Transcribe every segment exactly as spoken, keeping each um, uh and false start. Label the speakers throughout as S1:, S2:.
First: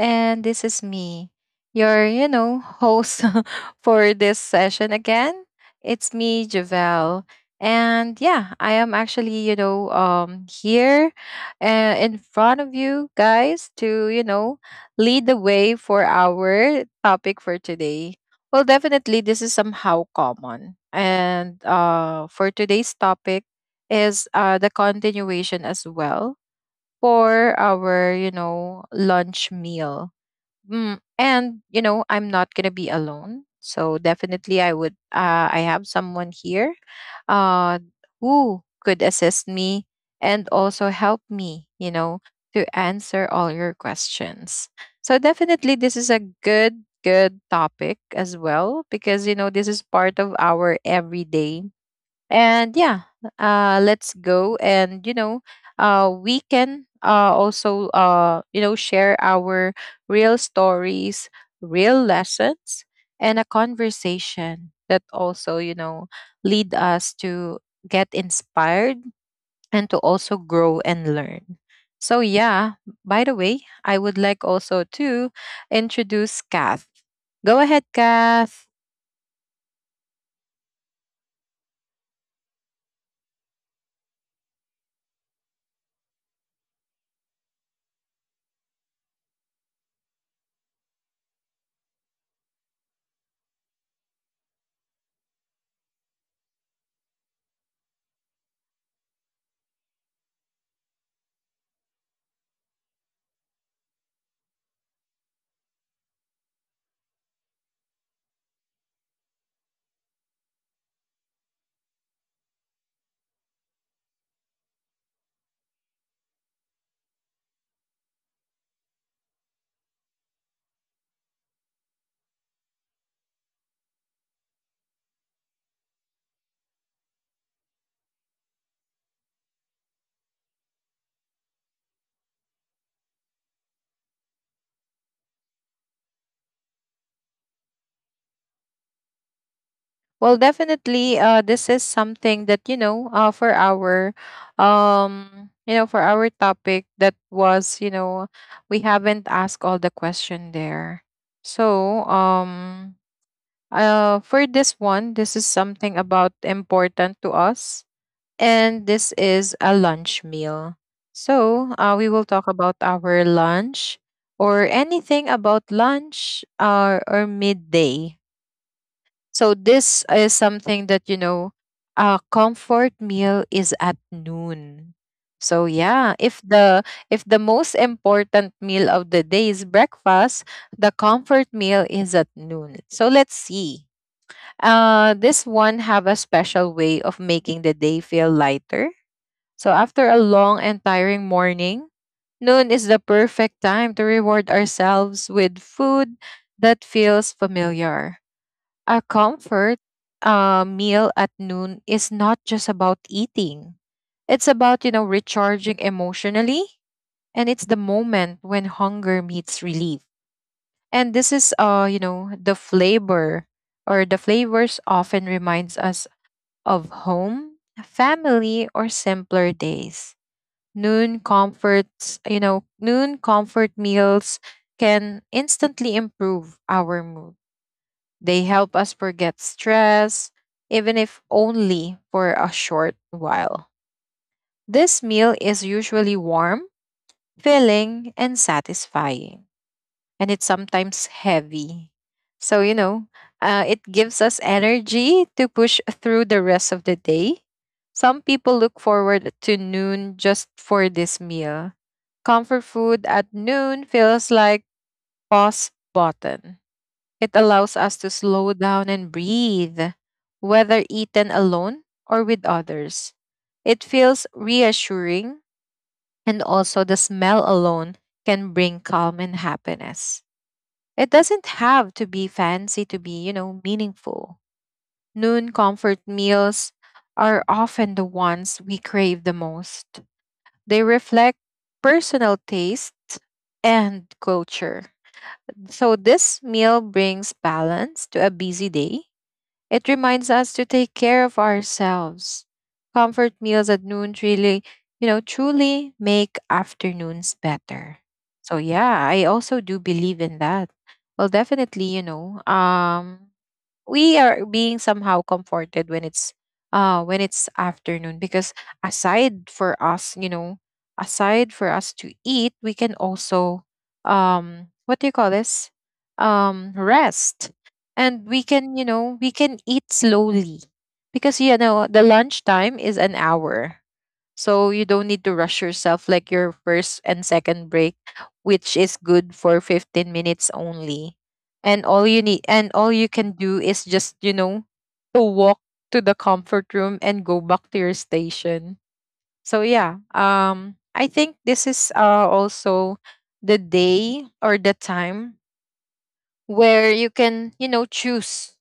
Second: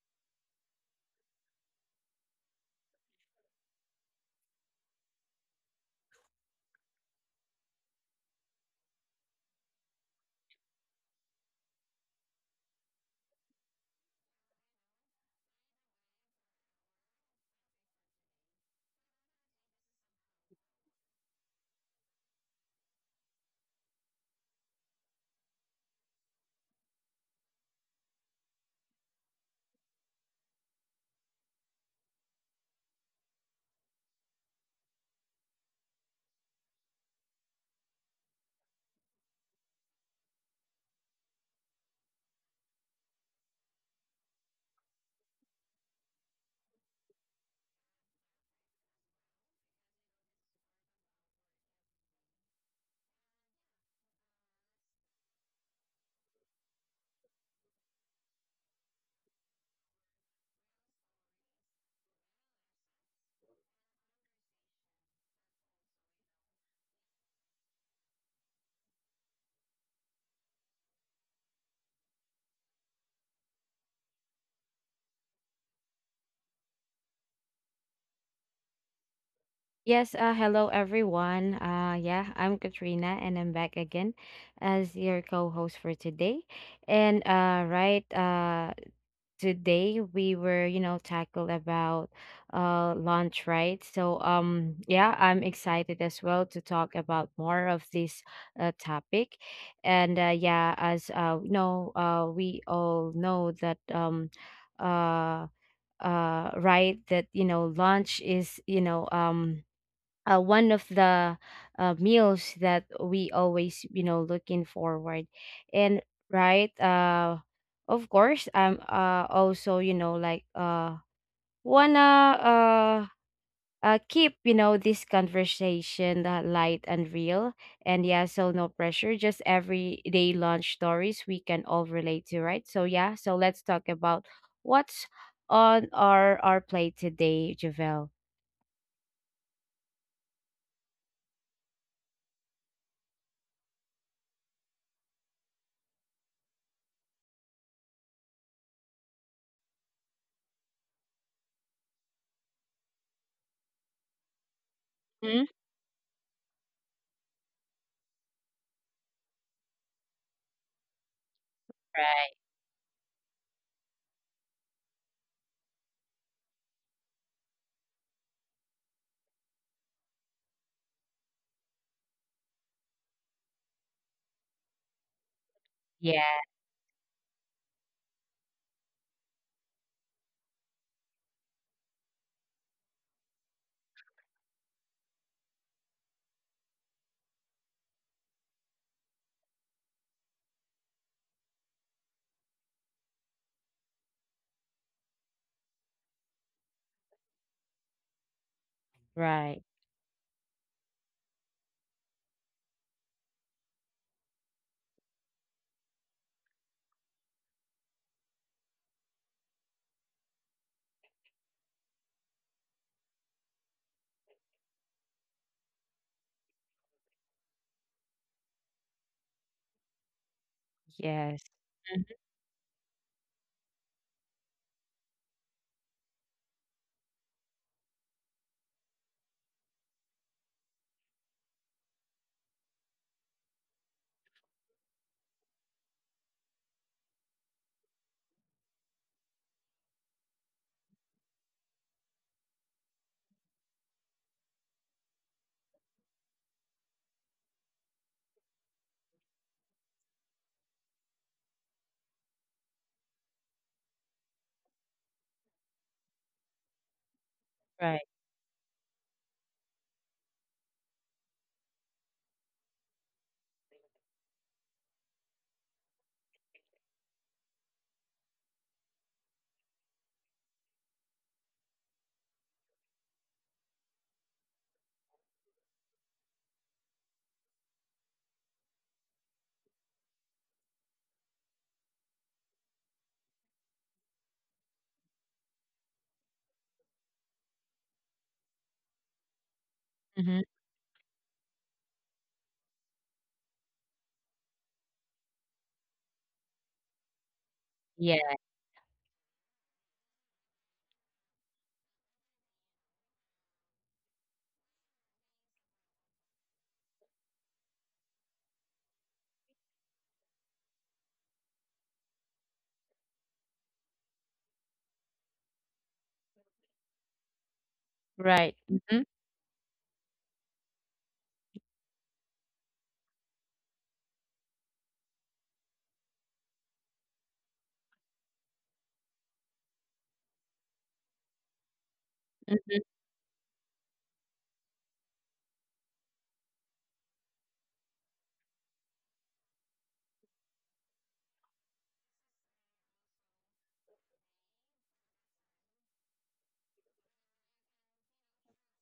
S1: And this is me, your, you know, host for this session again. It's me, Javelle. And yeah, I am actually, you know, um, here uh, in front of you guys to, you know, lead the way for our topic for today. Well, definitely, this is somehow common. And uh, for today's topic is uh, the continuation as well for our, you know, lunch meal. Mm, and, you know, I'm not going to be alone. So definitely I would, uh, I have someone here uh, who could assist me and also help me, you know, to answer all your questions. So definitely this is a good, good topic as well because, you know, this is part of our everyday, and yeah, uh let's go, and you know uh we can uh also uh you know share our real stories, real lessons, and a conversation that also you know lead us to get inspired and to also grow and learn. So yeah, by the way, I would like also to introduce Kath. Go ahead, Kath.
S2: Yes, uh, hello everyone. Uh, yeah, I'm Katrina and I'm back again as your co-host for today. And uh, right, uh, today we were, you know, tackled about uh lunch, right? So um, yeah, I'm excited as well to talk about more of this uh, topic. And uh, yeah, as uh, you know, uh, we all know that um, uh, uh, right, that you know, lunch is, you know, um uh, one of the uh, meals that we always you know looking forward. And right, uh of course I'm uh also, you know, like, uh wanna uh uh keep, you know, this conversation uh, light and real. And yeah, so no pressure, just everyday lunch stories we can all relate to, right? So yeah, so let's talk about what's on our our plate today, Javel.
S1: Well, definitely, uh, this is something that you know, uh, for our, um, you know, for our topic that was, you know, we haven't asked all the question there. So, um, uh, for this one,
S2: Mhm.
S1: this is something about important to us, and this is a lunch meal. So, uh, we
S2: Right.
S1: will talk about our lunch or anything about lunch, uh, or midday, so this is something that you know, a comfort meal is at noon. So
S2: Yeah.
S1: yeah, if the if the most important meal of the day is breakfast, the comfort meal is at noon. So let's see. Uh this one have a special way of making the day feel lighter. So after a long and tiring morning, noon is the perfect time to reward ourselves with food that feels familiar. A
S2: Right.
S1: comfort uh, meal at noon is not just about eating. It's about, you know, recharging emotionally. And it's the moment when hunger meets relief. And this is, uh, you know, the flavor, or the flavors often reminds us of home, family, or simpler days. Noon
S2: Yes. Mm,
S1: comforts, you know, noon comfort meals can instantly improve our mood. They help us forget stress, even if only for a short while. This meal is usually warm, filling, and satisfying, and it's sometimes heavy. So, you know, uh, it gives us energy to push through the rest of the day. Some people look forward to noon just for this meal. Comfort food at noon feels like pause button. It allows
S2: right.
S1: us to slow down and breathe, whether eaten alone or with others. It feels reassuring, and also the smell alone can bring calm and happiness. It doesn't have to be fancy to be, you know, meaningful. Noon comfort meals are often the ones we crave the most. They reflect personal taste and culture. So this meal brings balance to a busy day. It
S2: Mhm.
S1: reminds us to take care of ourselves. Comfort meals at noon really, you know, truly make afternoons better.
S2: Yeah.
S1: So yeah, I also do believe in that. Well, definitely, you know, um we are being somehow comforted when it's uh when it's afternoon, because aside for us you know aside for us to eat, we can also, um what do you call this, um rest. And
S2: Right.
S1: we can you
S2: Mhm.
S1: know we can eat slowly, because you know the lunchtime is an hour, so you don't need to rush yourself like your first and second break, which is good for fifteen minutes only. And all you need, and all you can do is just, you know, to walk to the comfort room and go back to your station. So yeah, um I think this is uh also the day or the time where you can, you know, choose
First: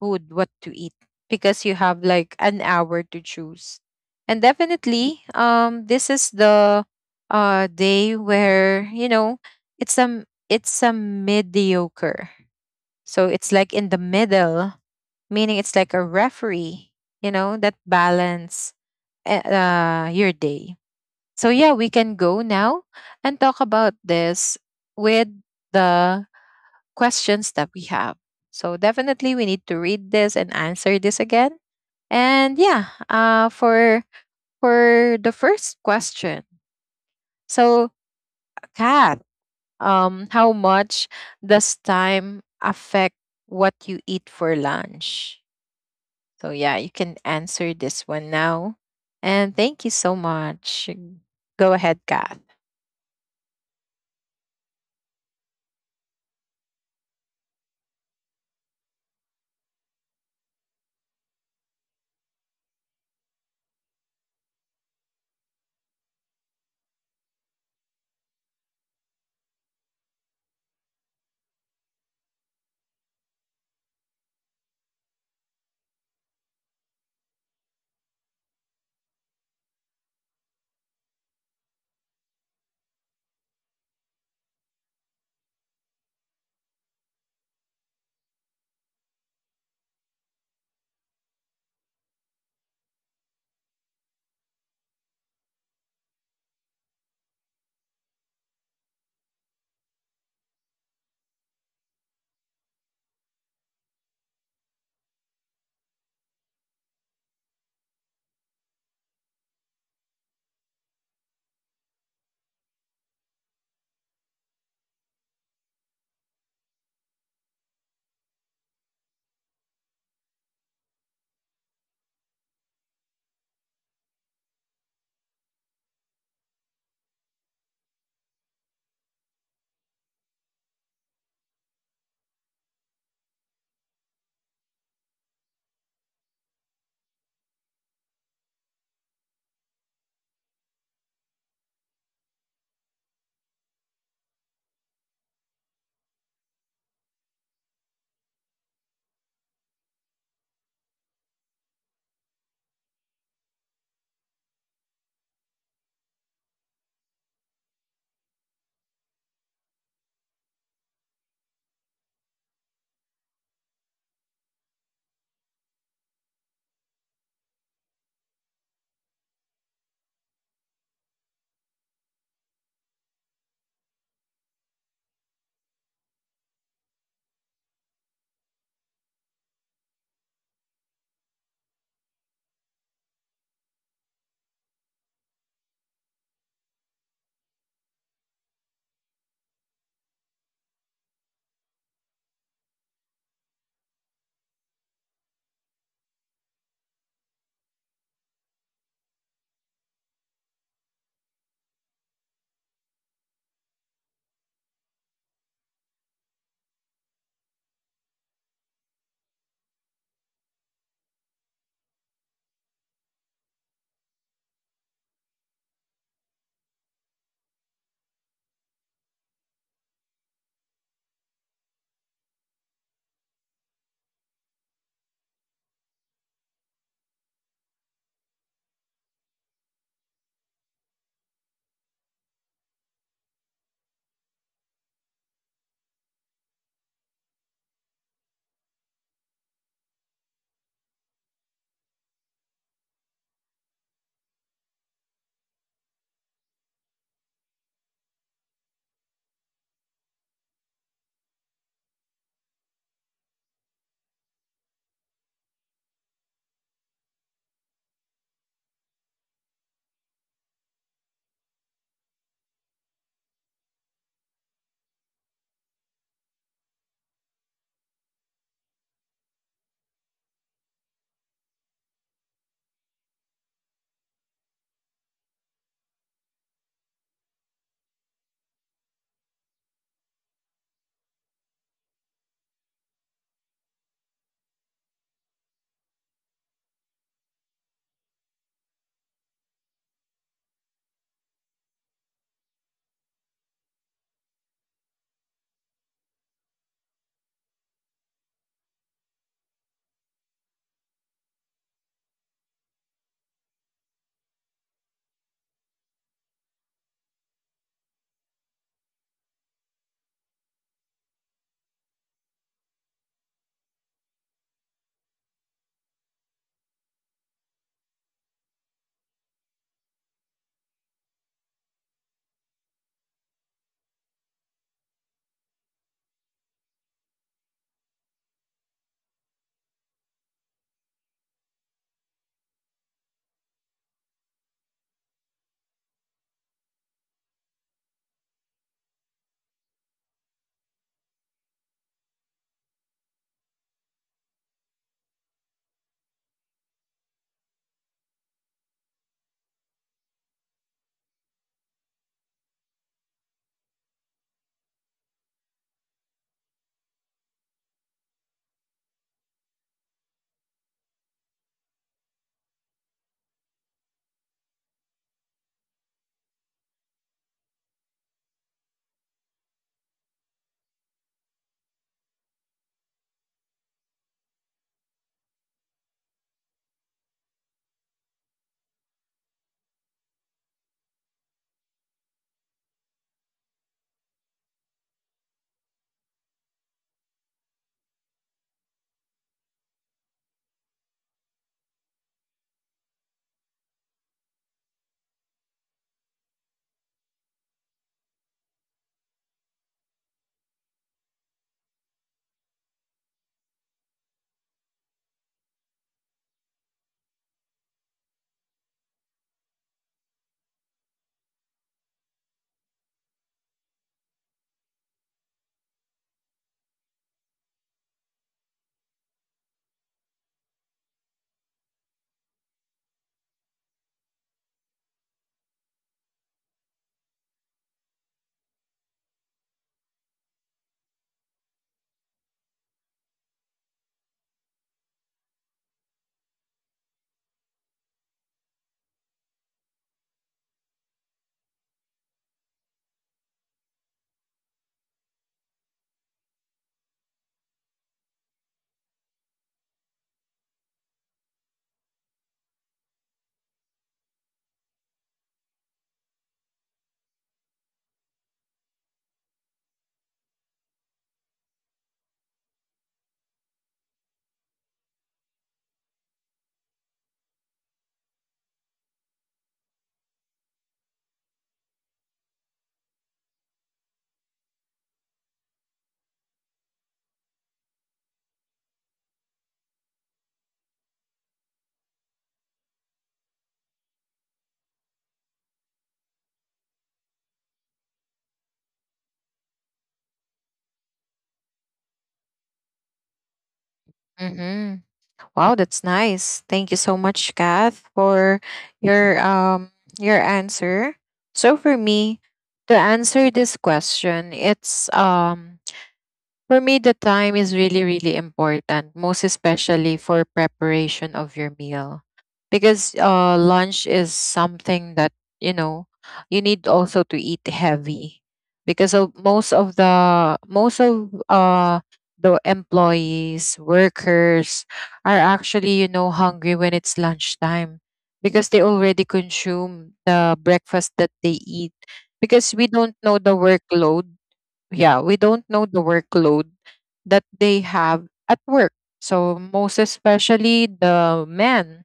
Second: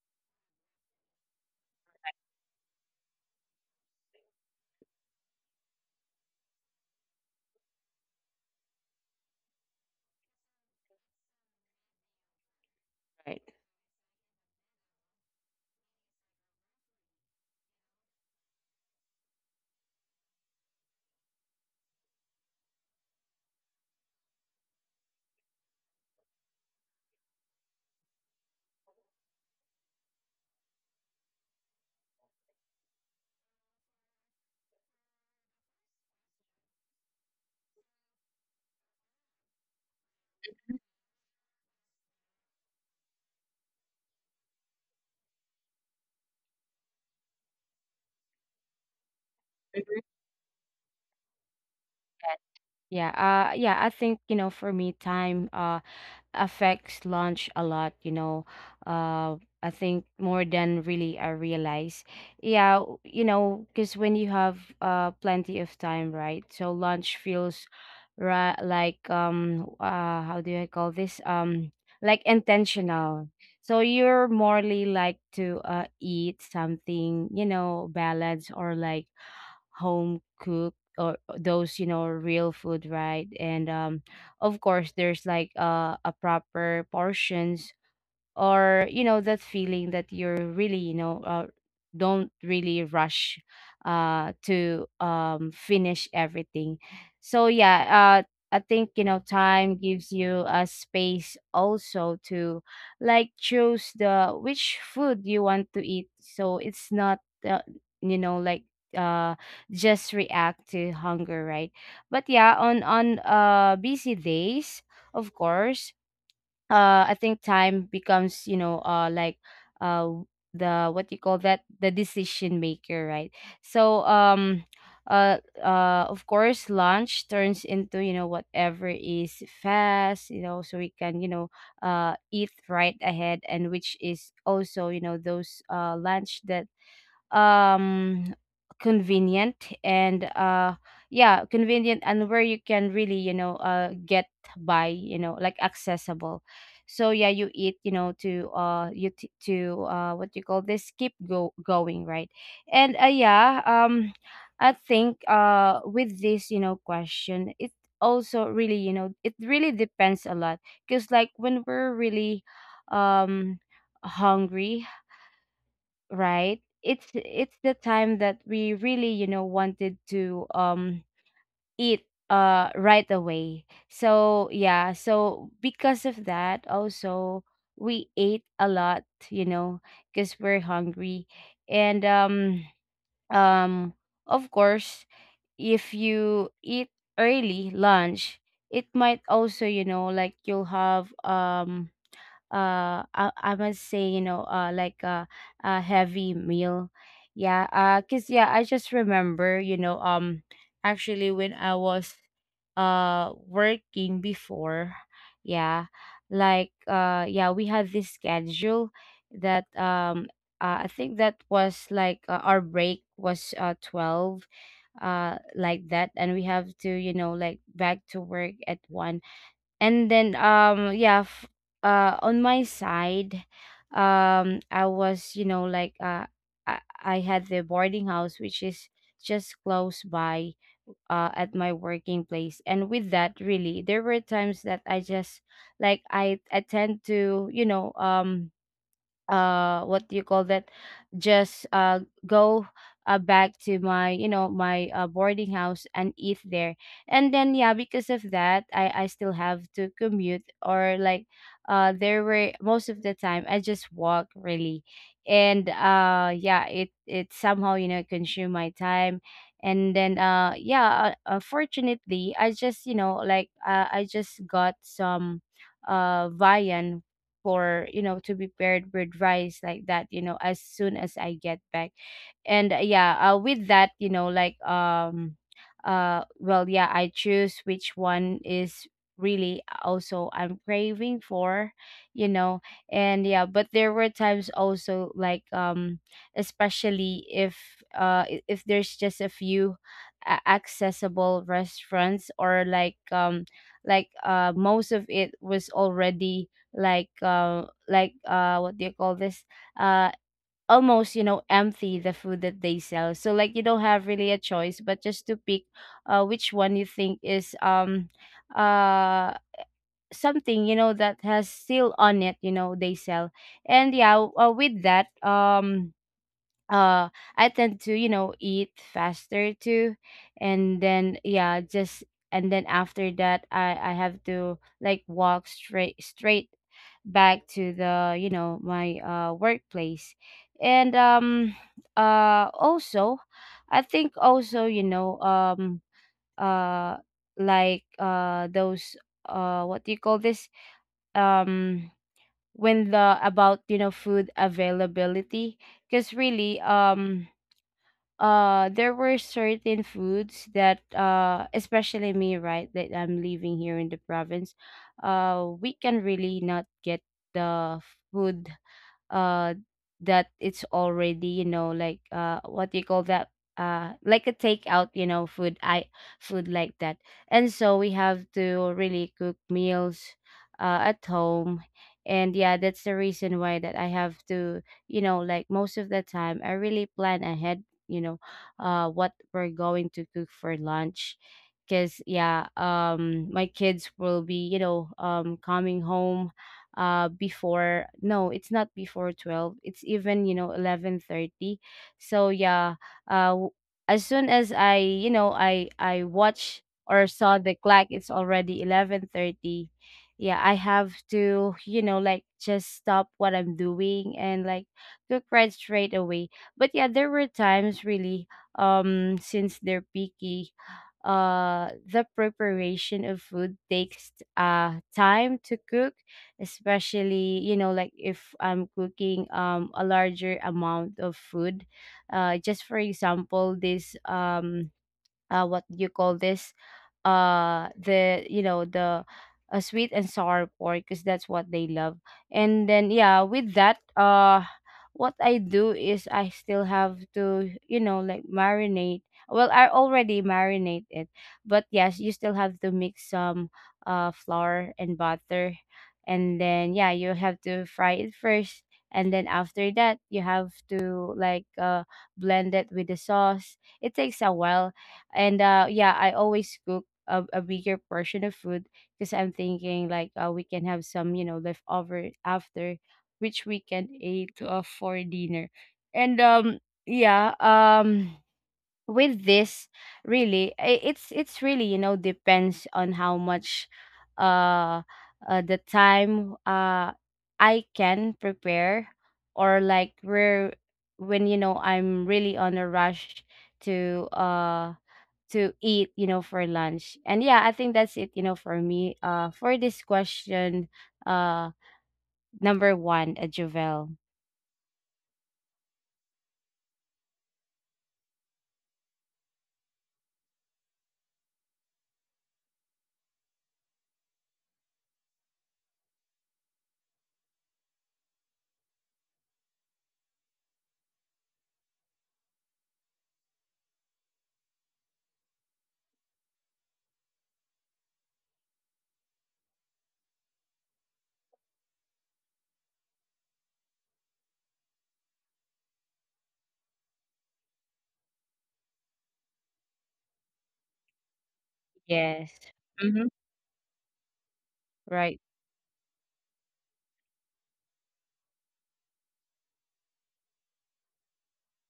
S1: food, what to eat, because you have like an hour to choose. And definitely, um, this is the uh day where you know it's a it's a mediocre. So
S2: Right.
S1: it's like in the middle, meaning it's like a referee, you know, that balance eh, uh your day. So yeah, we can go now and talk about this with the questions that we have. So definitely we need to read this and answer this again. And yeah, uh, for for the first question, so Kat, um, how much does time affect what you eat for lunch? So yeah, you can answer this one now. And thank you
S2: Mhm.
S1: so much. Go ahead, Kath.
S2: Yes. Yeah. Uh, yeah, I think, you know, for me, time uh, affects lunch a lot, you know. Uh, I think more than really I realize. Yeah, w- you know, because when you have uh plenty of time, right? So lunch feels, right, like, um uh how do I call this? Um like, intentional. So you're morely like to uh eat something, you know, balanced or like home cooked, or uh, those, you know, real food, right? And um of course there's like, uh, a proper portions, or you know that feeling that you're really, you know uh, don't really rush uh to um finish everything. So yeah, uh I think, you know, time gives you a space also to, like, choose the which food you want to eat, so it's not uh, you know like uh just react to hunger, right? But yeah, on on uh busy days, of course, uh I think time becomes, you know uh like uh the, what you call that, the decision maker, right? So um uh uh of course lunch turns into, you know, whatever is fast, you know so we can, you know uh eat right ahead, and which is also, you know, those uh lunch that um convenient, and uh yeah, convenient, and where you can really, you know uh get by, you know, like, accessible. So yeah, you eat, you know, to uh you t- to uh what you call this, keep go going, right? And uh yeah, um I think uh with this, you know, question it also really, you know it really depends a lot, because like, when we're really, um hungry, right? It's it's the time that we really, you know, wanted to um eat uh right away. So yeah, so because of that also we ate a lot, you know, because we're hungry. And um um of course, if you eat early lunch, it might also, you know, like, you'll have um uh I, I must say, you know, uh like, a, a heavy meal. Yeah, uh cause yeah, I just remember, you know, um actually when I was uh working before, yeah, like, uh yeah, we had this schedule that um uh, I think that was like, uh, our break was uh twelve, uh like that, and we have to, you know, like, back to work at one. And then um yeah, f- uh on my side, um I was, you know, like, uh i, I had the boarding house, which is just close by uh at my working place, and with that really there were times that I just, like, i i tend to, you know, um uh what do you call that, just uh go uh, back to my, you know, my uh, boarding house and eat there. And then yeah, because of that i i still have to commute, or like, uh there were most of the time I just walk, really. And uh yeah, it it somehow, you know, consume my time. And then uh yeah, uh, unfortunately I just, you know, like, uh, I just got some uh viand for, you know, to be paired with rice like that, you know, as soon as I get back. And uh, yeah, uh, with that, you know, like, um uh well, yeah, I choose which one is really also I'm craving for, you know. And yeah, but there were times also, like, um especially if uh i- if there's just a few a- accessible restaurants, or like um like, uh, most of it was already like uh, like uh what do you call this, uh almost, you know, empty the food that they sell, so like, you don't have really a choice but just to pick uh which one you think is um uh something, you know, that has still on it, you know, they sell. And yeah, uh, with that, um uh I tend to, you know, eat faster too. And then yeah, just, and then after that I I have to, like, walk straight straight back to the, you know, my uh workplace. And um uh also, I think also, you know, um uh like, uh those uh what do you call this? Um when the about, you know, food availability, because really, um uh there were certain foods that, uh especially me, right, that I'm living here in the province, uh we can really not get the food uh that it's already, you know, like, uh what do you call that, uh like a takeout, you know, food I food like that. And so we have to really cook meals uh at home. And yeah, that's the reason why that I have to, you know, like, most of the time I really plan ahead, you know, uh what we're going to cook for lunch, because yeah, um my kids will be, you know, um coming home uh before, no, it's not before twelve, it's even, you know, eleven thirty. So yeah, uh w- as soon as I, you know, i i watch or saw the clock, it's already eleven thirty, yeah, I have to, you know, like, just stop what I'm doing and, like, cook right straight away. But yeah, there were times really, um since they're picky, uh the preparation of food takes uh time to cook, especially, you know, like, if I'm cooking um a larger amount of food, uh just for example, this, um uh what do you call this, uh the you know the uh, sweet and sour pork, because that's what they love. And then yeah, with that, uh what I do is I still have to, you know, like, marinate, well, I already marinate it, but yes, you still have to mix some uh flour and butter, and then yeah, you have to fry it first, and then after that you have to, like, uh blend it with the sauce. It takes a while. And uh yeah, I always cook a, a bigger portion of food, because I'm thinking, like, uh, we can have some, you know, leftover, after which we can eat, uh, for dinner. And um yeah, um with this, really, i- it's it's really, you know, depends on how much, uh, uh the time uh I can prepare, or like, where when, you know, I'm really on a rush to uh to eat, you know, for lunch. And yeah, I think that's it, you know, for me, uh for this question uh number one, uh, Javel.
S1: Mm-hmm. Wow, that's nice. Thank you so much, Kath, for your um your answer. So for me, to answer this question, it's um For me, the time is really, really important, most especially for preparation of your meal. Because uh, lunch is something that, you know, you need also to eat heavy. Because of most of the most of uh the employees, workers are actually, you know, hungry when it's lunchtime, because they already consume the breakfast that they eat.
S2: Yes.
S1: Because we don't
S2: Mm-hmm.
S1: know the workload, yeah, we
S2: Right.
S1: don't know the workload that they have at work. So most especially the men.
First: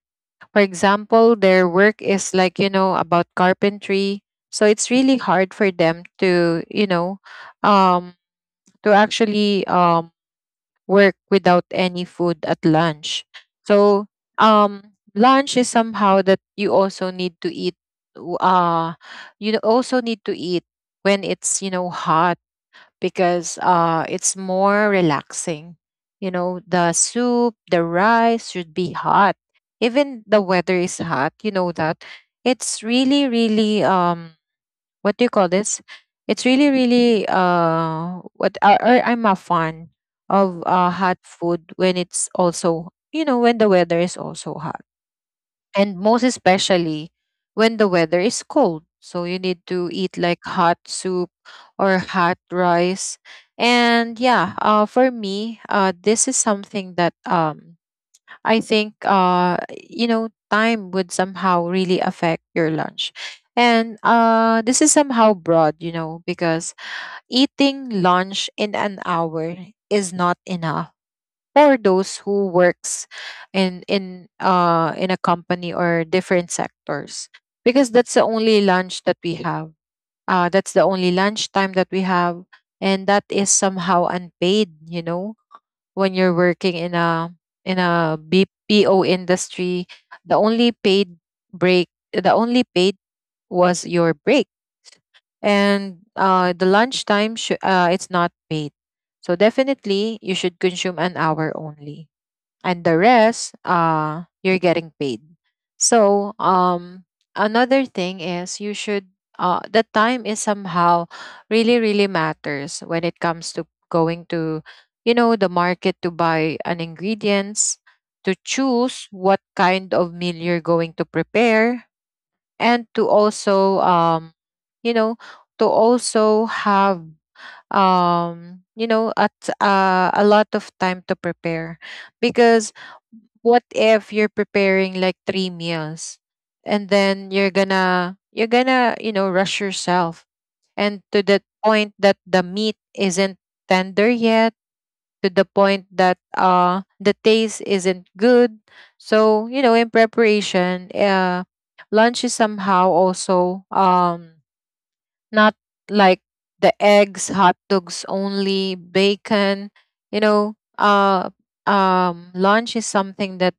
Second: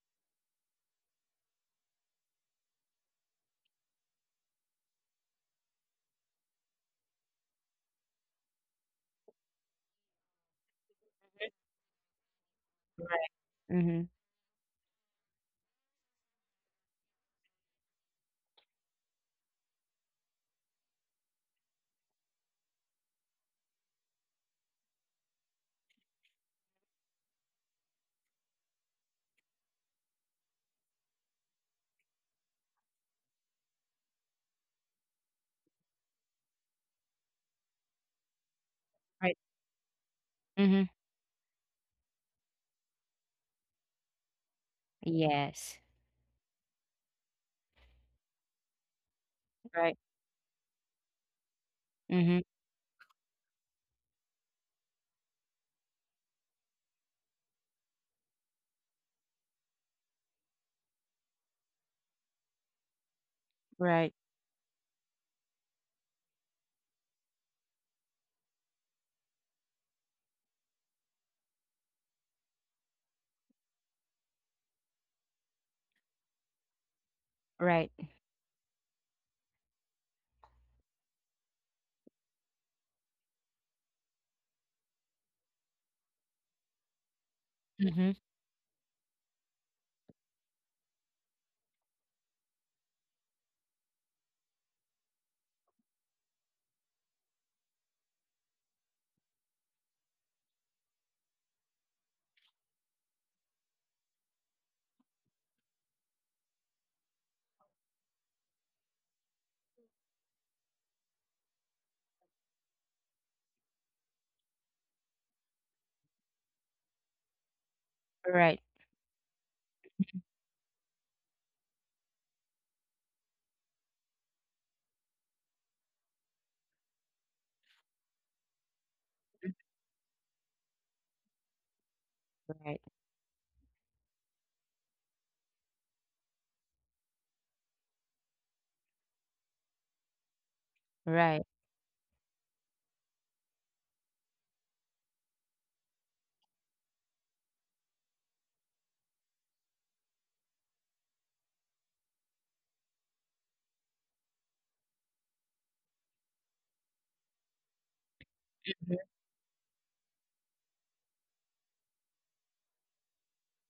S1: For example, their work is like, you know, about carpentry. So it's really hard for them to, you know, um to actually um work without any food at lunch.
S2: Right. Mm-hmm.
S1: So um lunch is somehow that you also need to eat, w- uh you also need to eat when it's, you know, hot, because uh, it's more relaxing. You know, the soup, the rice should be hot. Even the weather is hot, you know that. It's really, really, um, what do you call this? It's really, really, uh, what I, I-
S2: Right.
S1: I'm a fan of
S2: Mm-hmm.
S1: uh, hot food when it's also, you know, when the weather is also hot,
S2: Yes.
S1: and most especially when the weather is cold. So you need
S2: Right.
S1: to eat like hot soup or
S2: Mhm.
S1: hot rice. And yeah, uh, for me, uh, this is something that um, I think uh, you know time would somehow really affect your lunch. And
S2: Right.
S1: uh, this is somehow broad, you know, because eating lunch in an hour is not enough for those who works in in uh in a company or different sectors,
S2: Right.
S1: because that's the only lunch that we have, uh that's the only lunch time that we have, and that is somehow unpaid, you know when you're working in a in
S2: Mhm.
S1: a B P O industry. The only paid break the only paid was your break, and uh the lunch time sh- uh it's not paid. So definitely you should consume an hour only, and the rest, uh you're getting paid. So um another thing is, you should uh the time is somehow really, really matters when it comes to going to you know the market to buy an ingredients, to
S2: Right.
S1: choose what kind of meal you're going to prepare, and to also, um you know to also have um you know at uh, a lot of time to prepare,
S2: Right.
S1: because what if you're preparing like three meals, and then you're gonna you're gonna you know rush yourself, and to
S2: Right.
S1: the point that the meat isn't tender yet, to the point that uh the taste isn't good. So you know in preparation, uh lunch is somehow also um not like the eggs, hot dogs only,
S2: Mhm.
S1: bacon. You know, uh, um, Lunch is something that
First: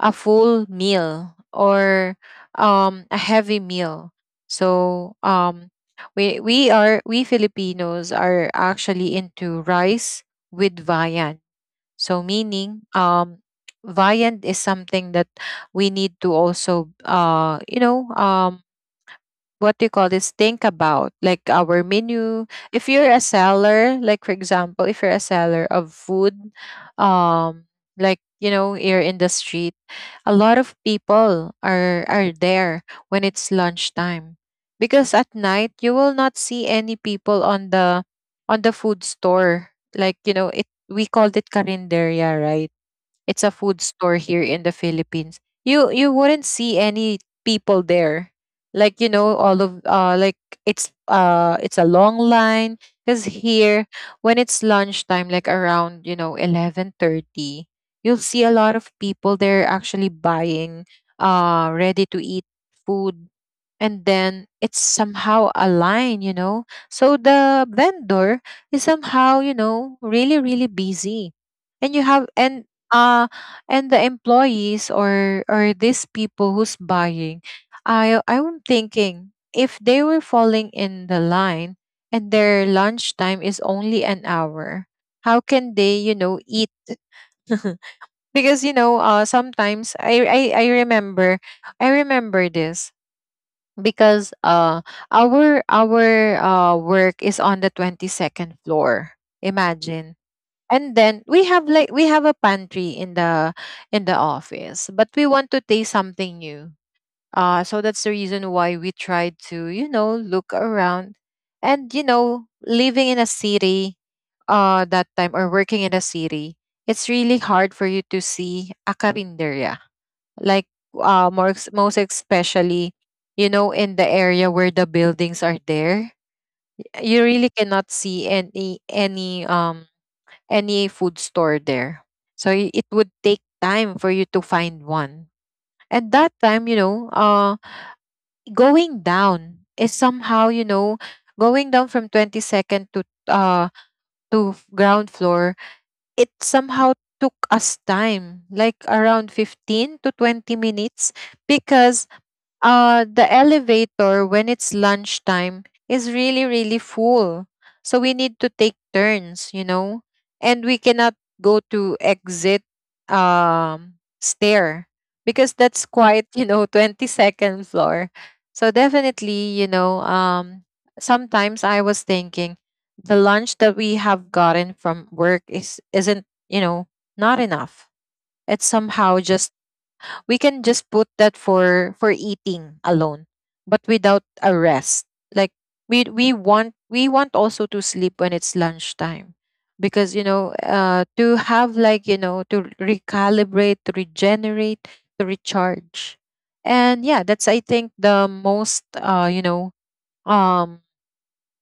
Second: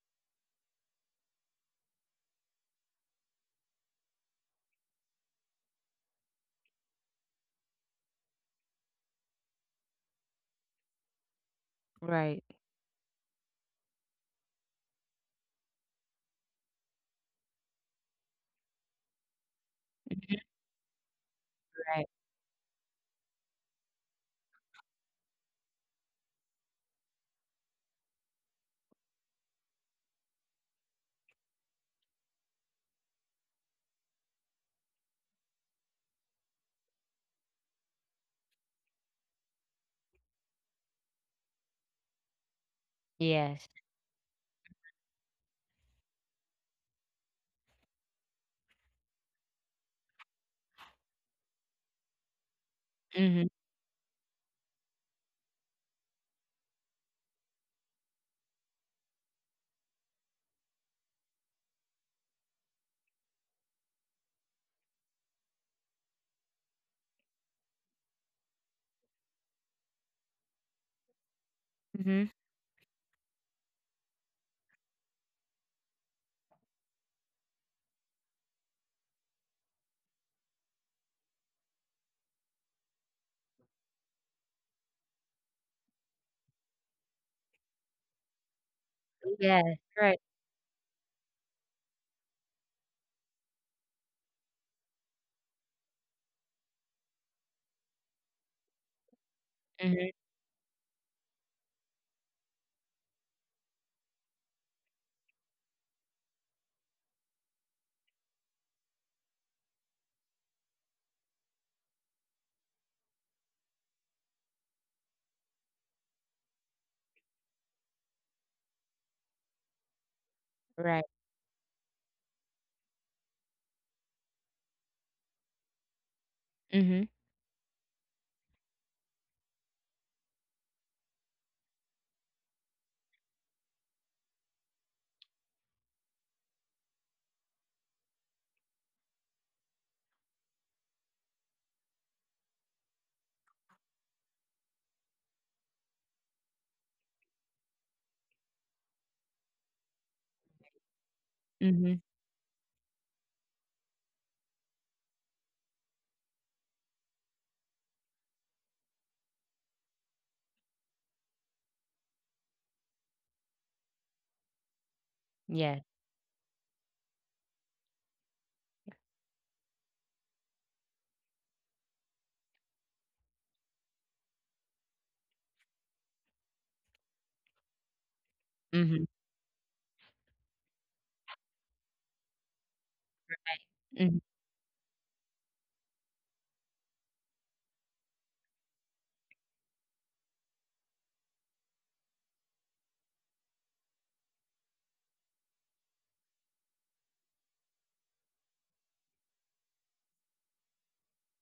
S1: a full meal, or um, a heavy meal. So um, we we are we Filipinos are actually into rice with viand. So
S2: Right.
S1: meaning um, viand is something that we need to also uh, you know um, what do you call this,
S2: Mhm.
S1: think about, like, our
S2: Right.
S1: menu if you're a seller like for example if you're a seller of food, um like you know you're in the street, a lot of people are are there when it's lunchtime, because at night you will not see any people on the on the food store, like, you know it we called it karinderia, right? It's a food
S2: Yes.
S1: store here in the Philippines. You you wouldn't see any people there. Like, you know, all of uh like it's uh it's a long line because
S2: Mhm.
S1: here when it's lunchtime, like around, you know, eleven thirty, you'll see a lot of people there actually buying uh ready to eat food. And then it's somehow a line, you know so the vendor is somehow, you know really really busy. And you have
S2: Mhm.
S1: and uh and the employees, or or these people who's buying, i i'm thinking if they were falling in the line, and their lunchtime is only an hour. How can they, you know eat? Because you know uh
S2: Yes.
S1: sometimes,
S2: Right.
S1: i i, I remember i remember this because uh our our uh work is on the twenty-second floor.
S2: Mhm.
S1: Imagine. And then we have, like, we have a pantry in the in the office, but we want to taste something new. Uh so that's the reason why we tried to, you know look around. And, you know living in a city, uh that time or working in a city, it's really hard for you to see a carinderia, like,
S2: Right.
S1: uh more ex- most especially, you know in the area where the buildings are there. You
S2: Mhm.
S1: really cannot see any any um any food store there. So, y- it would take time for you to find one. And that time, you know uh going down is somehow you know going down from twenty-second to, uh to f- ground floor, it somehow took us time, like around fifteen to twenty minutes,
S2: Mhm.
S1: because uh the elevator when it's lunchtime is really really full. So we need to take turns, you know and we cannot go to exit, um stair, because
S2: Yes.
S1: that's quite, you know twenty-second floor. So definitely, you know um sometimes I was thinking the lunch that we have gotten from work is isn't, you know not enough. It's
S2: Mhm.
S1: somehow just, we can just put that for for eating alone, but without
S2: Mhm.
S1: a rest. Like, we we want we want also to sleep when it's lunchtime, because you know uh to have, like, you know to recalibrate, to regenerate, to recharge. And yeah, that's, I think, the most, uh you know um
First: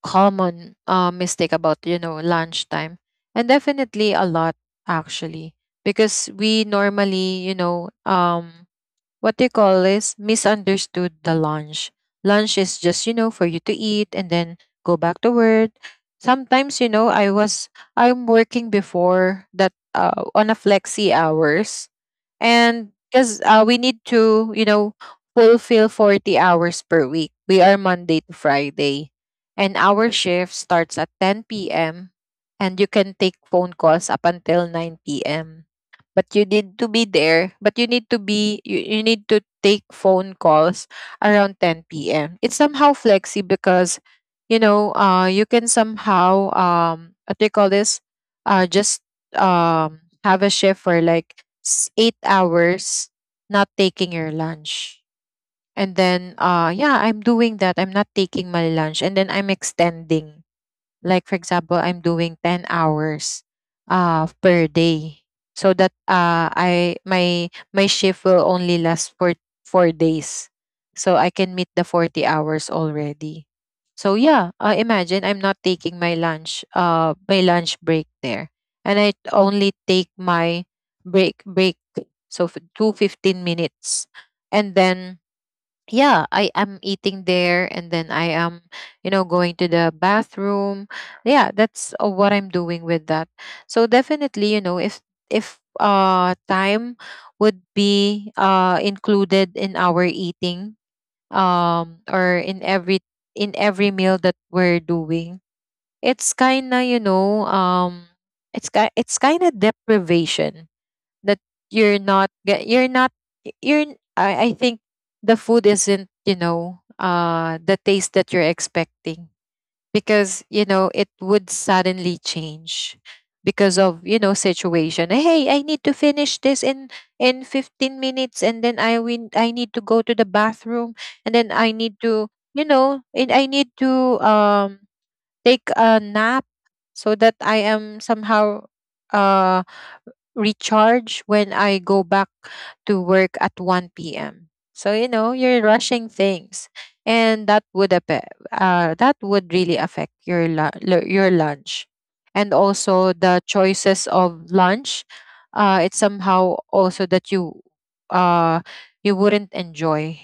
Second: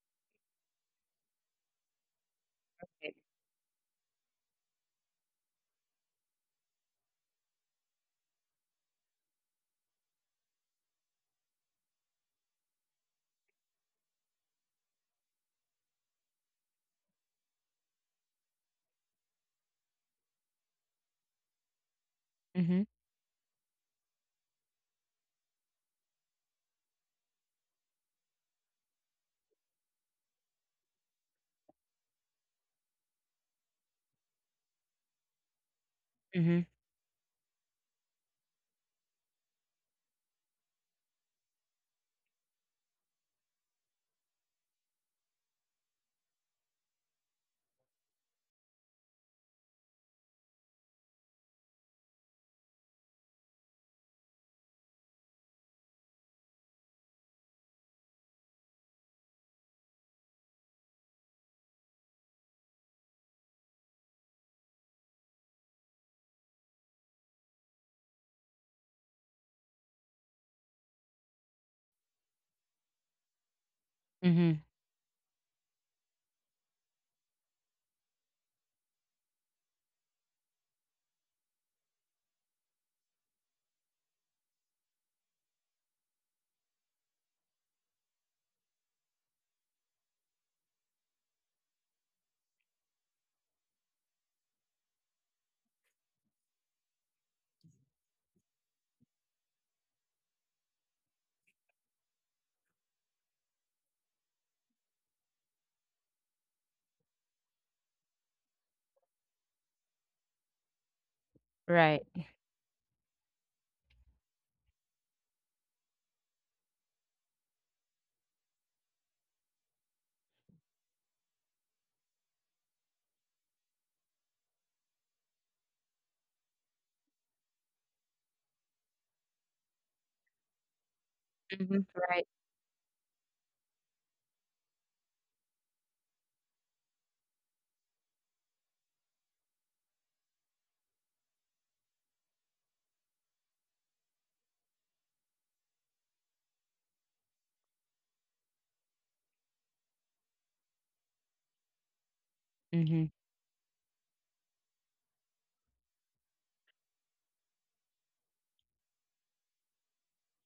S1: common, uh mistake about, you know lunchtime. And definitely a lot, actually, because we normally, you know um what they call, is misunderstood the lunch. Lunch is just, you know for you to eat and then go back to work. Sometimes, you know i was i'm working before that, uh, on a flexi hours.
S2: Mhm.
S1: And because, uh, we need to, you know fulfill forty hours per week. We are monday to friday, and our shift starts at ten p m p.m, and you can take phone calls up until nine p m p.m, but you
S2: Mhm.
S1: need to be there, but you need to be you, you need to take phone calls around ten p m p.m. It's somehow flexi, because you know uh you can somehow, um what do you call this, uh just, um have a shift for like, s- eight hours, not taking your lunch. And then, uh yeah, I'm doing that, I'm not taking my lunch, and then I'm extending, like, for example, I'm doing ten hours uh per day. So that, uh I my my shift will only last for four days, so I can meet the forty hours already. So
S2: Mhm.
S1: yeah, uh, imagine, I'm not taking my lunch uh my lunch break there. And I only take my break break, so, f- two fifteen minutes, and then yeah, I am eating there, and then I am, you know going to the bathroom. Yeah, that's, uh, what I'm doing with that. So definitely, you know if if uh time would be, uh included in our eating, um or in every in every meal that we're doing, it's kind of, you know um it's ki- it's kind of deprivation, that you're
S2: Right.
S1: not get you're not you're n- I I think the food isn't, you know uh the taste that you're expecting, because you know it would suddenly change because of, you know situation. Hey, I need to finish this in in fifteen minutes, and then i win I need to go to the bathroom, and then i
S2: Mhm.
S1: need
S2: Right.
S1: to you know and I need to, um take a nap, so that I am somehow, uh recharge when I go back to work at one p m. So, you know you're rushing things, and that would, appe- uh, that would really affect your, lu- lu- your lunch, and
S2: Mhm.
S1: also the choices of lunch. Uh, it's somehow also that you, uh you wouldn't enjoy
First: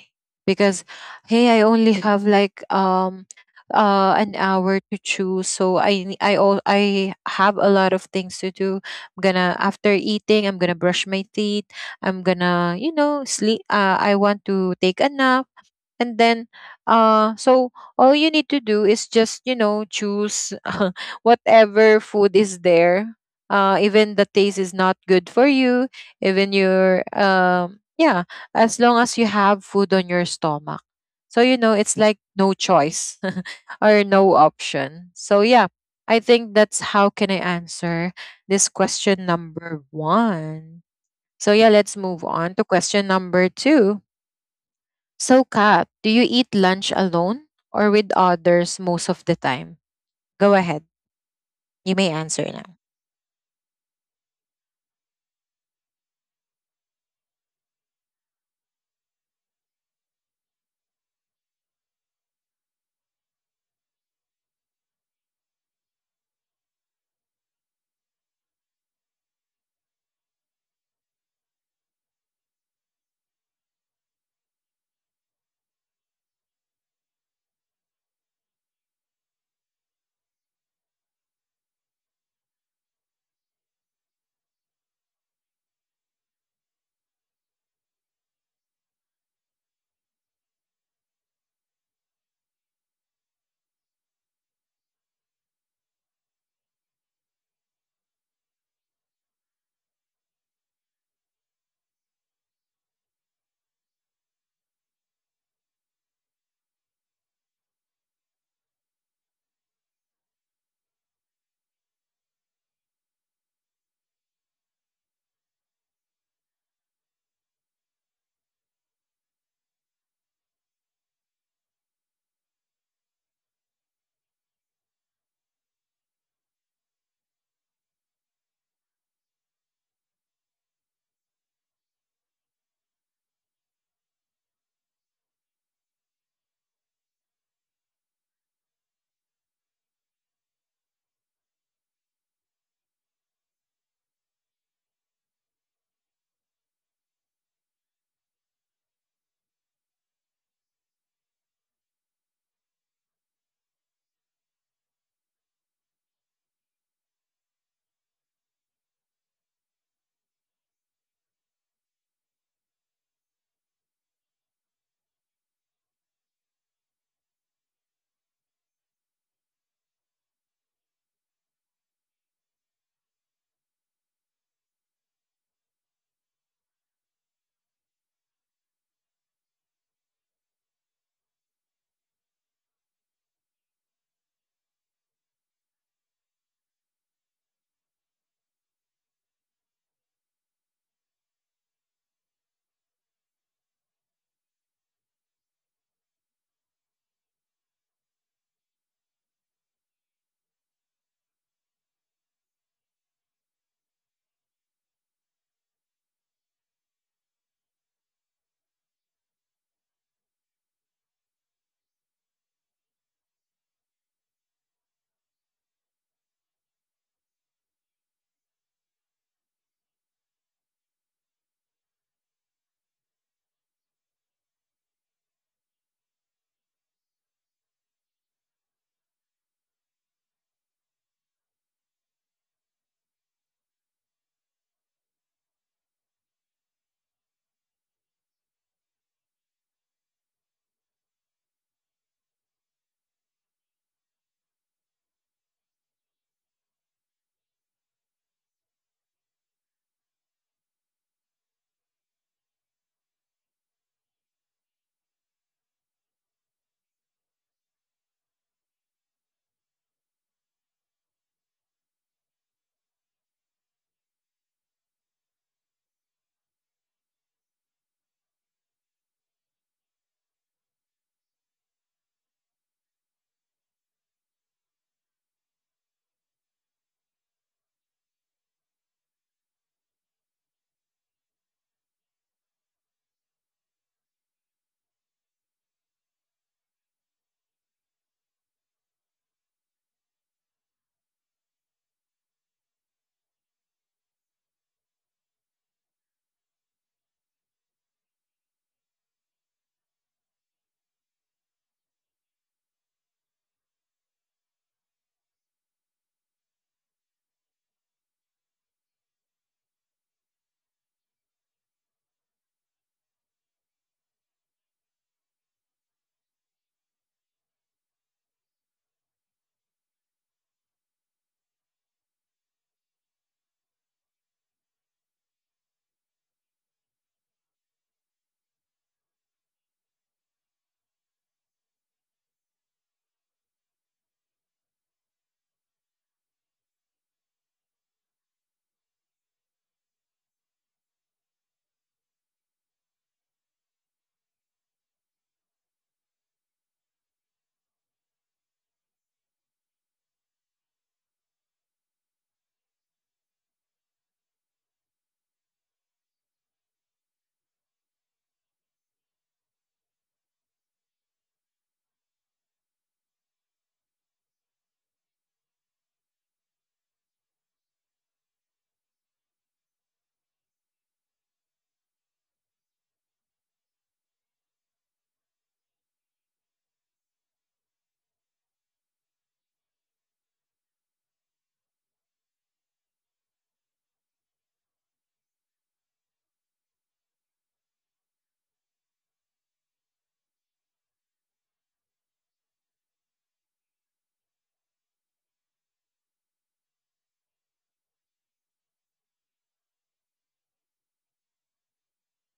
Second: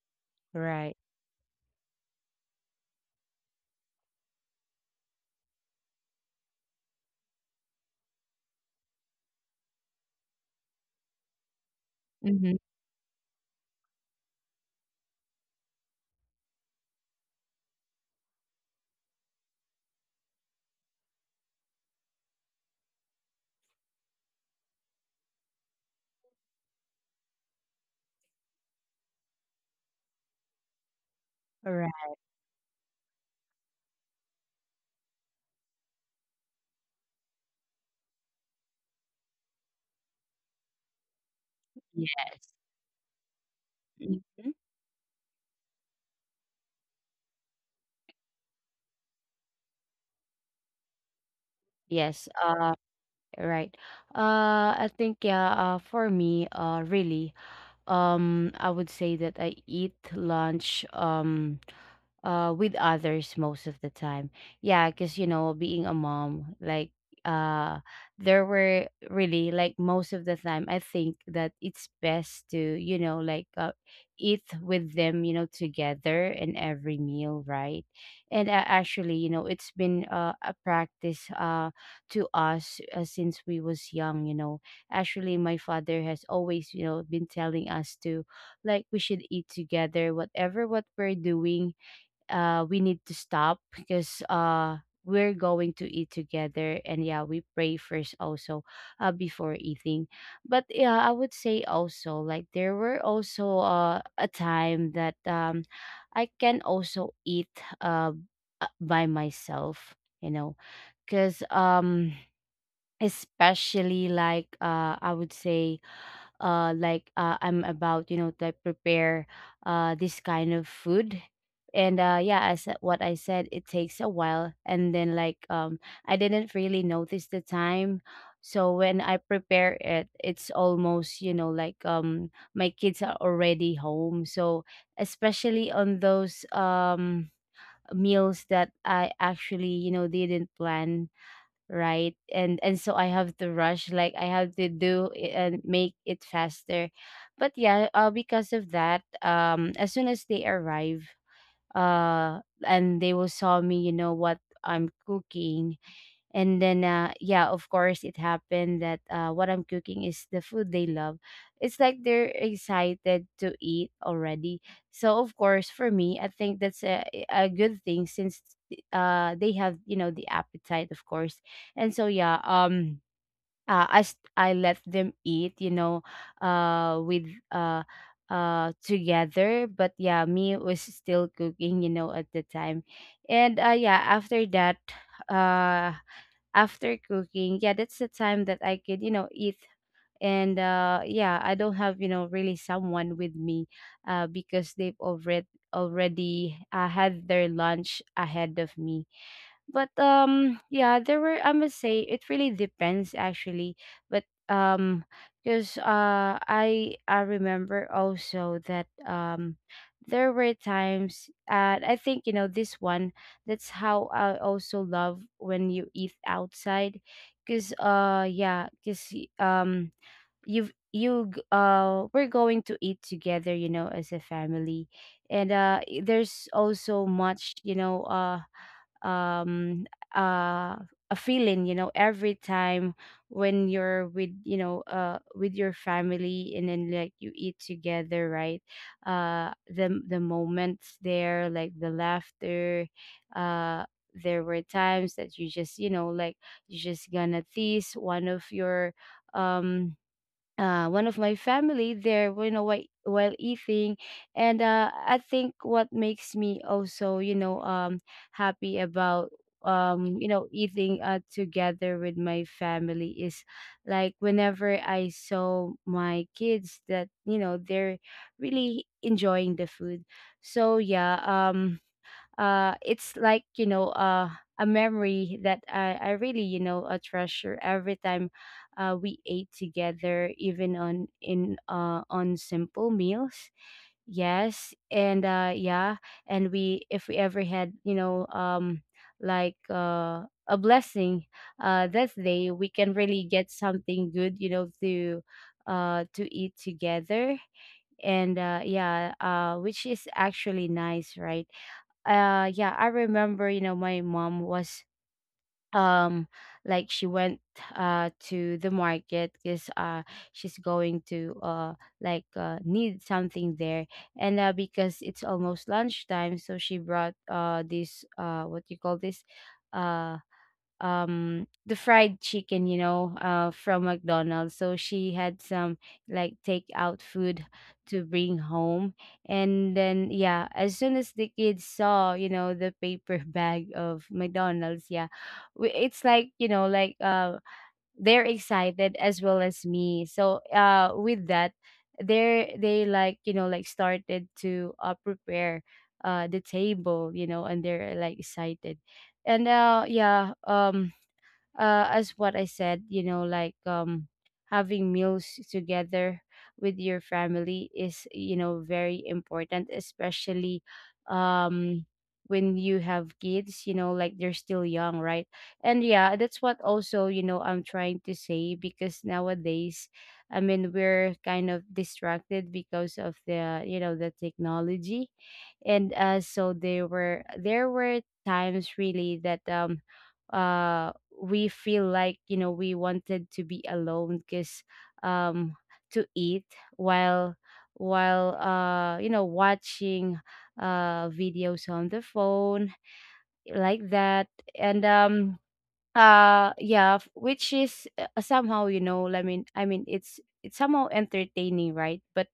S1: because
S2: Right.
S1: hey, I only have, like, um uh an hour to choose, so I ne- I al- I have a lot of things to do. I'm gonna After eating, I'm gonna brush my teeth. I'm
S2: Mhm.
S1: gonna, you know, sleep. Uh, I want to take a nap, and then, uh so all you need to do is just, you know choose whatever food is there, uh even the taste is not good for you, even your um yeah, as long as you have food on your stomach. So, you know it's
S2: Right.
S1: like no choice or no option. So yeah, I think that's how can I answer this question number one. So yeah, let's move
S2: Yeah.
S1: on to question number two.
S2: Mhm.
S1: So, Kat, do you eat lunch alone or with others most of the time? Go ahead. You may
S2: Yes.
S1: answer now.
S2: Uh. Right. Uh. I think, yeah. Uh. For me. Uh. Really. Um. I would say that I eat lunch. Um uh with others most of the time, yeah, because you know, being a mom, like uh there were really, like, most of the time I think that it's best to, you know, like uh, eat with them, you know, together in every meal, right? And uh, actually, you know, it's been uh, a practice uh to us uh, since we was young, you know. Actually, my father has always, you know, been telling us to, like, we should eat together, whatever what we're doing. Uh we need to stop because uh we're going to eat together, and yeah, we pray first also, uh before eating. But yeah, I would say also, like, there were also uh a time that um I can also eat, uh uh, by myself, you know, because um especially, like uh I would say uh like uh, I'm about, you know, to, like, prepare uh this kind of food. And uh yeah, as what I said, it takes a while, and then like um I didn't really notice the time. So when I prepare it, it's almost, you know, like, um my kids are already home. So especially on those um meals that I actually, you know, didn't plan, right? And and so I have to rush, like I have to do it and make it faster. But yeah, uh, because of that, um as soon as they arrive uh and they will saw me, you know what, I'm cooking. And then, uh, yeah, of course it happened that uh, what I'm cooking is the food they love. It's like they're excited to eat already. So of course, for me, I think that's a, a good thing since uh, they have, you know, the appetite, of course. And so, yeah, um, uh, I, s- I let them eat, you know, uh, with uh, uh, together. But yeah, me was still cooking, you know, at the time. And uh, yeah, after that, uh after cooking, yeah, that's the time that I could, you know, eat. And uh yeah, I don't have, you know, really someone with me uh because they've already already uh, had their lunch ahead of me. But um yeah, there were, I must say, it really depends actually. But um because uh i i remember also that um there were times, uh I think, you know, this one, that's how I also love when you eat outside. Because uh yeah, because um you've you g- uh we're going to eat together, you know, as a family. And uh, there's also much, you know, uh um uh a feeling, you know, every time when you're with, you know, uh with your family, and then like you eat together, right? Uh the the moments there, like the laughter. uh there were times that you just, you know, like, you just gonna tease one of your um uh, one of my family there, you know, while, while eating. And uh, I think what makes me also, you know, um happy about um you know, eating uh, together with my family is, like, whenever I saw my kids that, you know, they're really enjoying the food. So yeah, um uh it's like, you know, uh a memory that I, I really, you know, uh, treasure every time uh, we ate together, even on in uh, on simple meals. Yes, and uh, yeah, and we, if we ever had, you know, um like uh, a blessing, uh, that day we can really get something good, you know, to uh, to eat together. And uh, yeah, uh, which is actually nice, right? Uh yeah, I remember, you know, my mom was, um like, she went uh to the market because uh she's going to uh like uh need something there. And uh, because it's almost lunchtime, so she brought uh this, uh, what you call this, Uh, um the fried chicken, you know, uh from McDonald's. So she had some, like, takeout food to bring home. And then yeah, as soon as the kids saw, you know, the paper bag of McDonald's, yeah, we, it's like, you know, like uh they're excited as well as me. So uh with that, they're they like, you know, like, started to uh prepare uh the table, you know, and they're like excited. And uh yeah, um uh, as what I said, you know, like um, having meals together with your family is, you know, very important, especially um, when you have kids, you know, like they're still young, right? And yeah, that's what also, you know, I'm trying to say, because nowadays, I mean, we're kind of distracted because of the, you know, the technology. And uh, so there were, there were times really that, um, uh we feel like, you know, we wanted to be alone, because um to eat while while uh you know, watching uh videos on the phone, like that. And um, uh yeah, f- which is uh, uh, somehow, you know, i mean i mean it's it's somehow entertaining, right? But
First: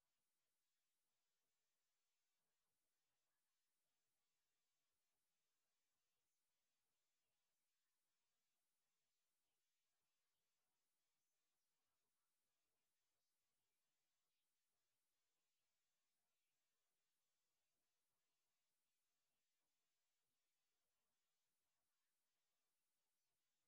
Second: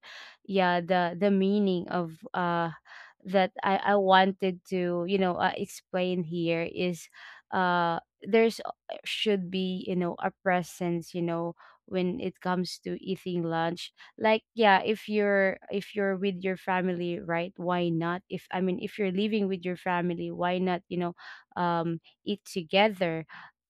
S2: yeah, the the meaning of uh that i i wanted to, you know, uh, explain here is, uh there's a- should be, you know, a presence, you know, when it comes to eating lunch. Like, yeah, if you're if you're with your family, right? Why not, if I mean, if you're living with your family, why not, you know, um eat together.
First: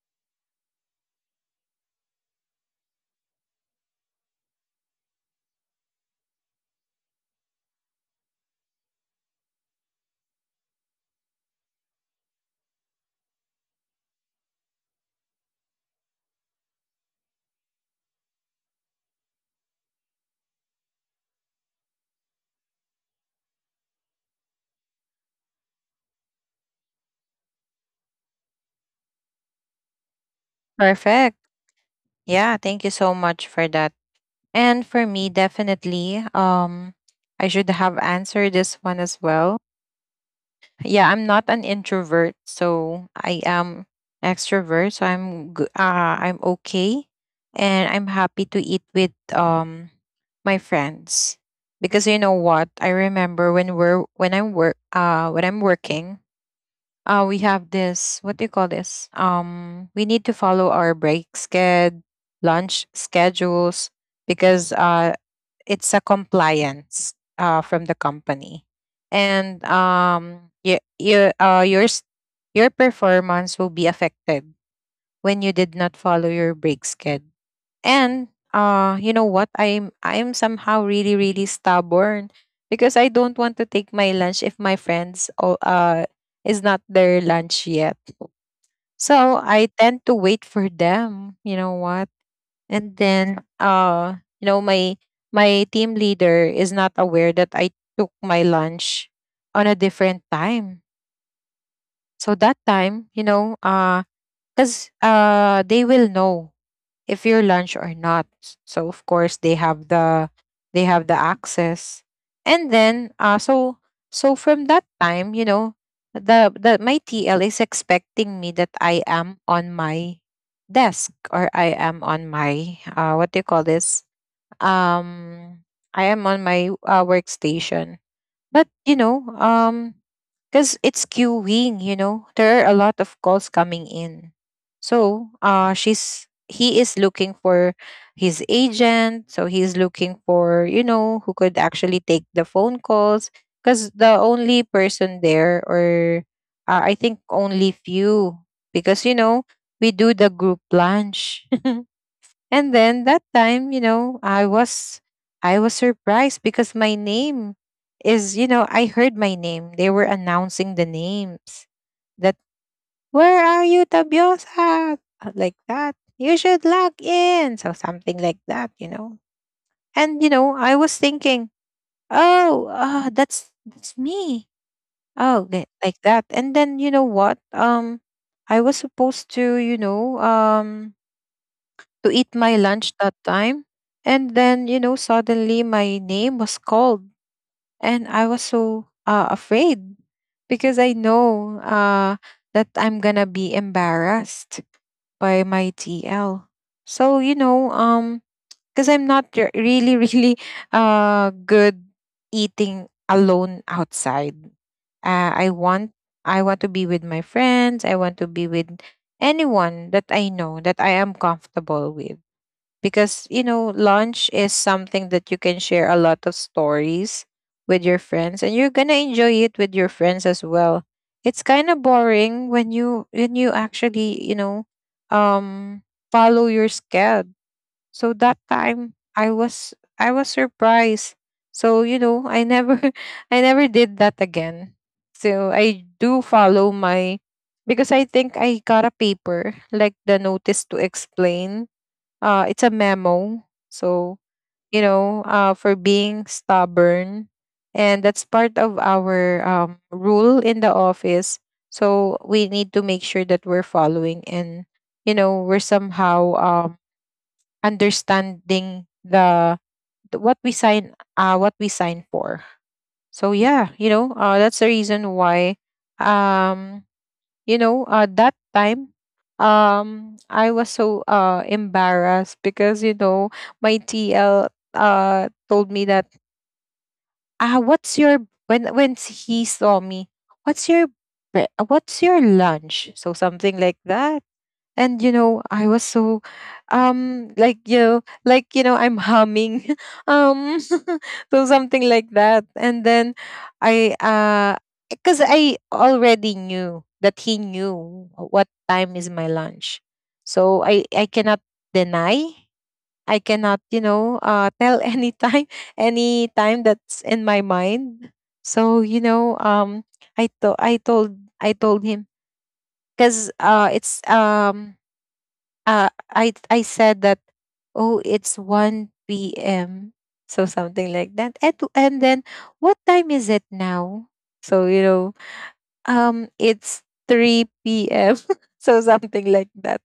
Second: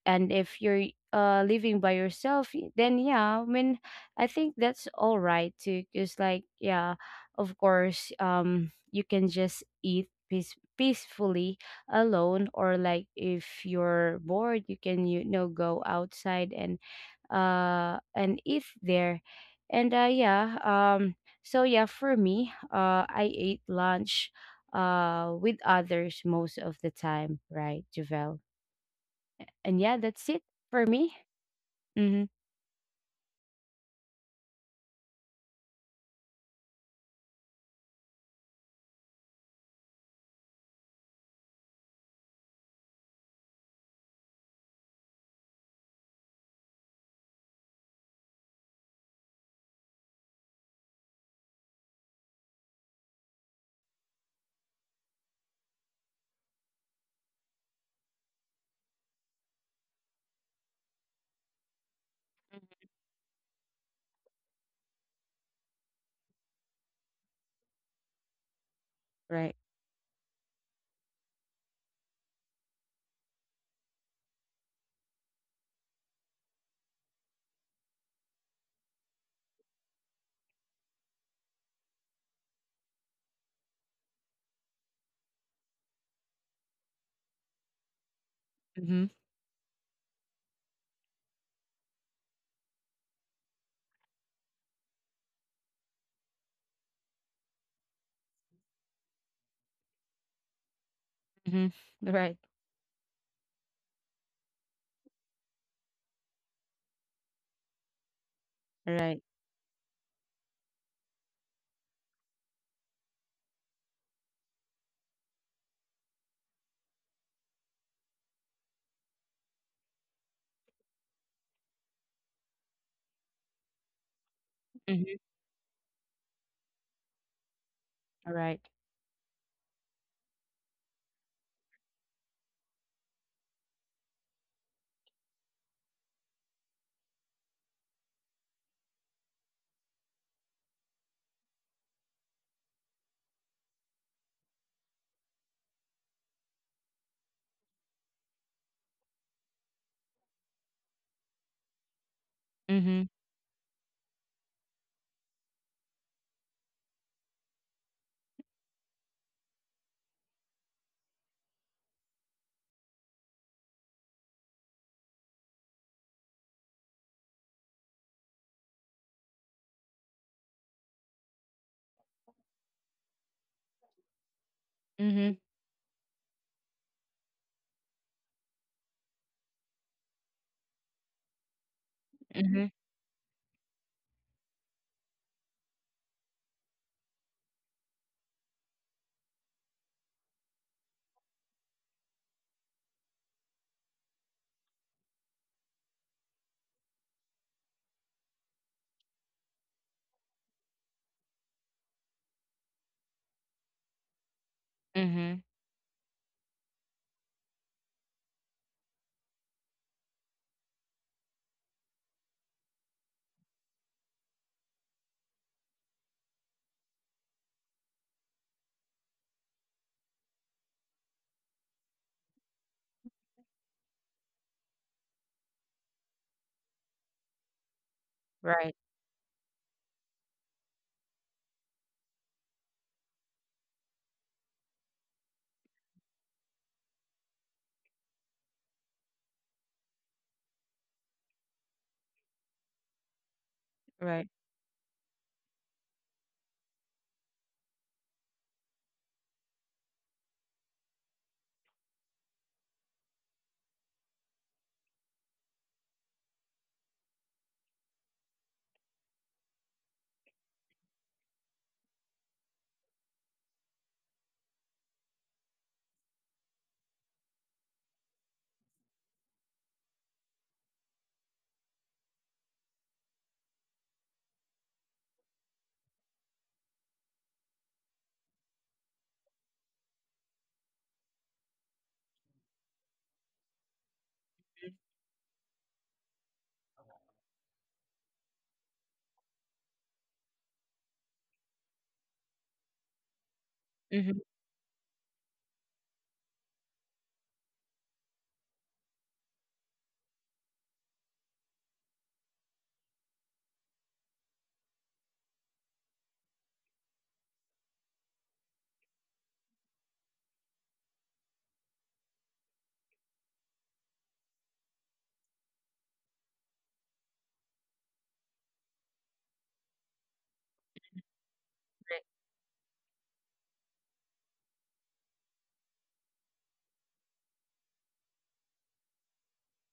S2: And if you're uh living by yourself, y- then yeah, I mean, I think that's all right too, because, like, yeah, of course um you can just eat peace peacefully alone, or like, if you're bored, you can, you know, go outside and uh and eat there. And uh yeah, um so yeah, for me, uh I ate lunch uh with others most of the time, right, Javel? And yeah, that's it for me.
S1: Perfect.
S2: Mhm.
S1: Yeah, thank you so much for that. And for me, definitely, um, I should have answered this one as well. Yeah, I'm not an introvert, so I am extrovert, so i'm g- uh, I'm okay, and I'm happy to eat with, um my friends. Because you know what, I remember when we're when I'm work uh when I'm working, uh we have this, what do you call this, um we need to follow our break sched lunch schedules, because uh it's a compliance, uh, from the company,
S2: Right.
S1: and um, you, you, uh, yours, your performance will be affected when you did not follow your break schedule. And, uh, you know what? I'm I'm somehow really really stubborn, because I don't want to take my lunch if my friends, o- uh is not their lunch yet.
S2: Mhm.
S1: So I tend to wait for them. You know what? And then, uh you know, my my team leader is not aware that I took my lunch on a different time.
S2: Mhm.
S1: So
S2: Right.
S1: that time, you know uh because uh they will know if your lunch or not. S- so of course,
S2: Right.
S1: they have the they have the access. And then, uh so, so from that time, you know the, the my tl is expecting me that I am on my desk, or I am on my, uh what do you call this,
S2: Mhm.
S1: um I am on my uh, workstation. But
S2: Right.
S1: you know, um cuz it's queuing, you know. There are a lot of calls coming in. So, uh she's he is looking for his agent, so he's looking for, you know, who could actually take the phone calls, cuz the only person there, or, uh, I think only few, because you know, we do the group lunch. And then
S2: Mhm.
S1: that time, you know, I was I was surprised because my name is, you know, I heard my name. They were announcing the names. That, where are you, Tabiosa? Uh, Like that. You should log in. So something like that, you know. And, you know, I was thinking, oh, uh, that's that's me. Oh,
S2: Mhm.
S1: okay, like that. And then you know what? Um, I was supposed to, you know, um, to eat my
S2: Mhm.
S1: lunch that time. And then, you know, suddenly my name was called, and I was so, uh, afraid because I know, uh, that I'm gonna be embarrassed by my T L. So, you know, um, because I'm not, re- really really, uh, good eating alone outside. Uh,
S2: Mhm.
S1: I want I want to be with my friends. I want to be with anyone that I know that I am comfortable with, because you know lunch is something that you can share a lot of stories with your friends, and you're gonna enjoy it with your friends as well. It's kind of boring when you when you actually, you know um follow your schedule. So that
S2: Right.
S1: time i was i was surprised, so you know I never I never did that again. So I do follow my, because I think I got a paper like the notice to explain. Uh it's a memo, so,
S2: Right.
S1: you know uh for being stubborn, and that's part of our, um rule in the office. So we need to make sure that we're following, and you know we're somehow, um understanding the the- what we sign uh what we sign for. So yeah, you know uh that's the reason why, um you know uh, that time, um I was so, uh embarrassed because you know my tl, uh told me that, ah, what's your, when when he saw me, what's your bre- what's your lunch, so something like that. And you know I was so, um like, you know like, you know I'm humming um so something like that, and then I
S2: Mhm.
S1: uh because I already knew that he knew what time is my lunch. So i i cannot deny. I cannot, you know uh tell any time, any time that's in my mind. So, you know um i to- i told i told him. Because uh it's um uh, I I said that, oh, it's one p m, so something like that. And and
S2: Right.
S1: then, what time is it now? So, you know um it's three p m So something like that.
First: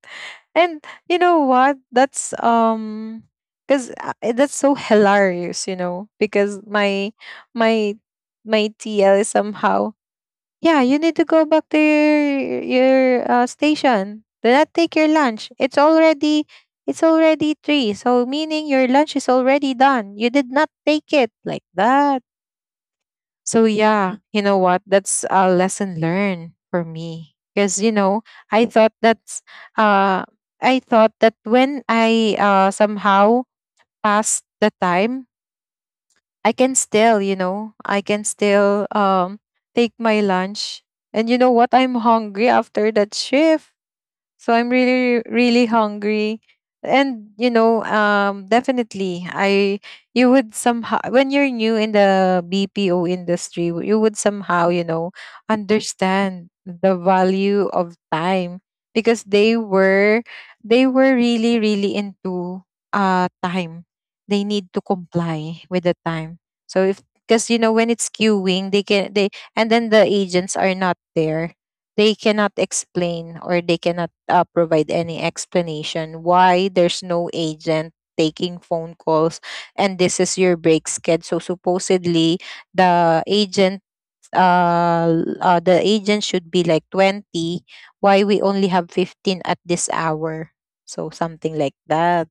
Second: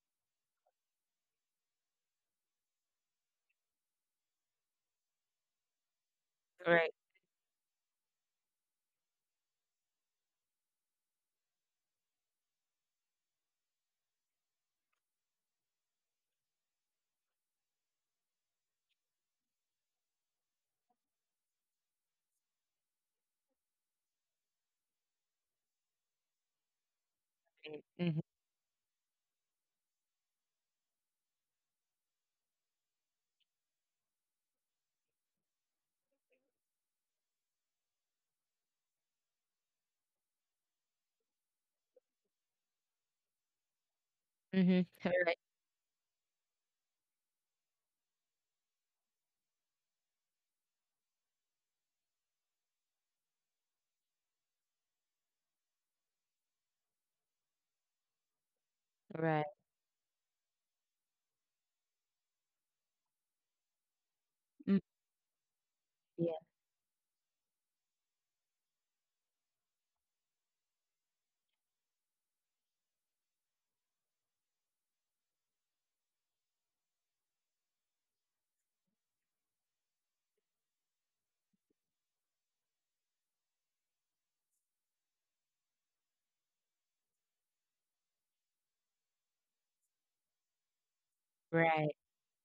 S1: And you know what, that's, um cuz that's so hilarious, you know because
S2: Right.
S1: my my my T L is somehow, yeah, you need to go back to your your, uh, station. Do not take your lunch. It's already it's already three, So meaning your lunch is already done. You did not take it like that. So yeah, you know what? That's a lesson learned for me. Because you
S2: Mhm.
S1: know, I thought that's uh I thought that when I uh somehow passed the time I can still, you know, I can still um take my lunch. And you know what? I'm hungry after that shift. So I'm
S2: Mhm.
S1: really,
S2: Right.
S1: really hungry. And you know, um, definitely, I you would somehow when you're new in the B P O industry, w- you would somehow you know understand the value of time because
S2: Right.
S1: they were they were really, really into uh time. They need to
S2: Mm.
S1: comply with the
S2: Yeah.
S1: time. So if because you know when it's queuing, they can they and then the agents are not there, they cannot explain or they cannot uh, provide any explanation why there's no agent taking phone calls and this is your break schedule. So supposedly the agent uh, l- uh the agent should be like twenty, why we only have fifteen at this hour, so something like
S2: Right.
S1: that,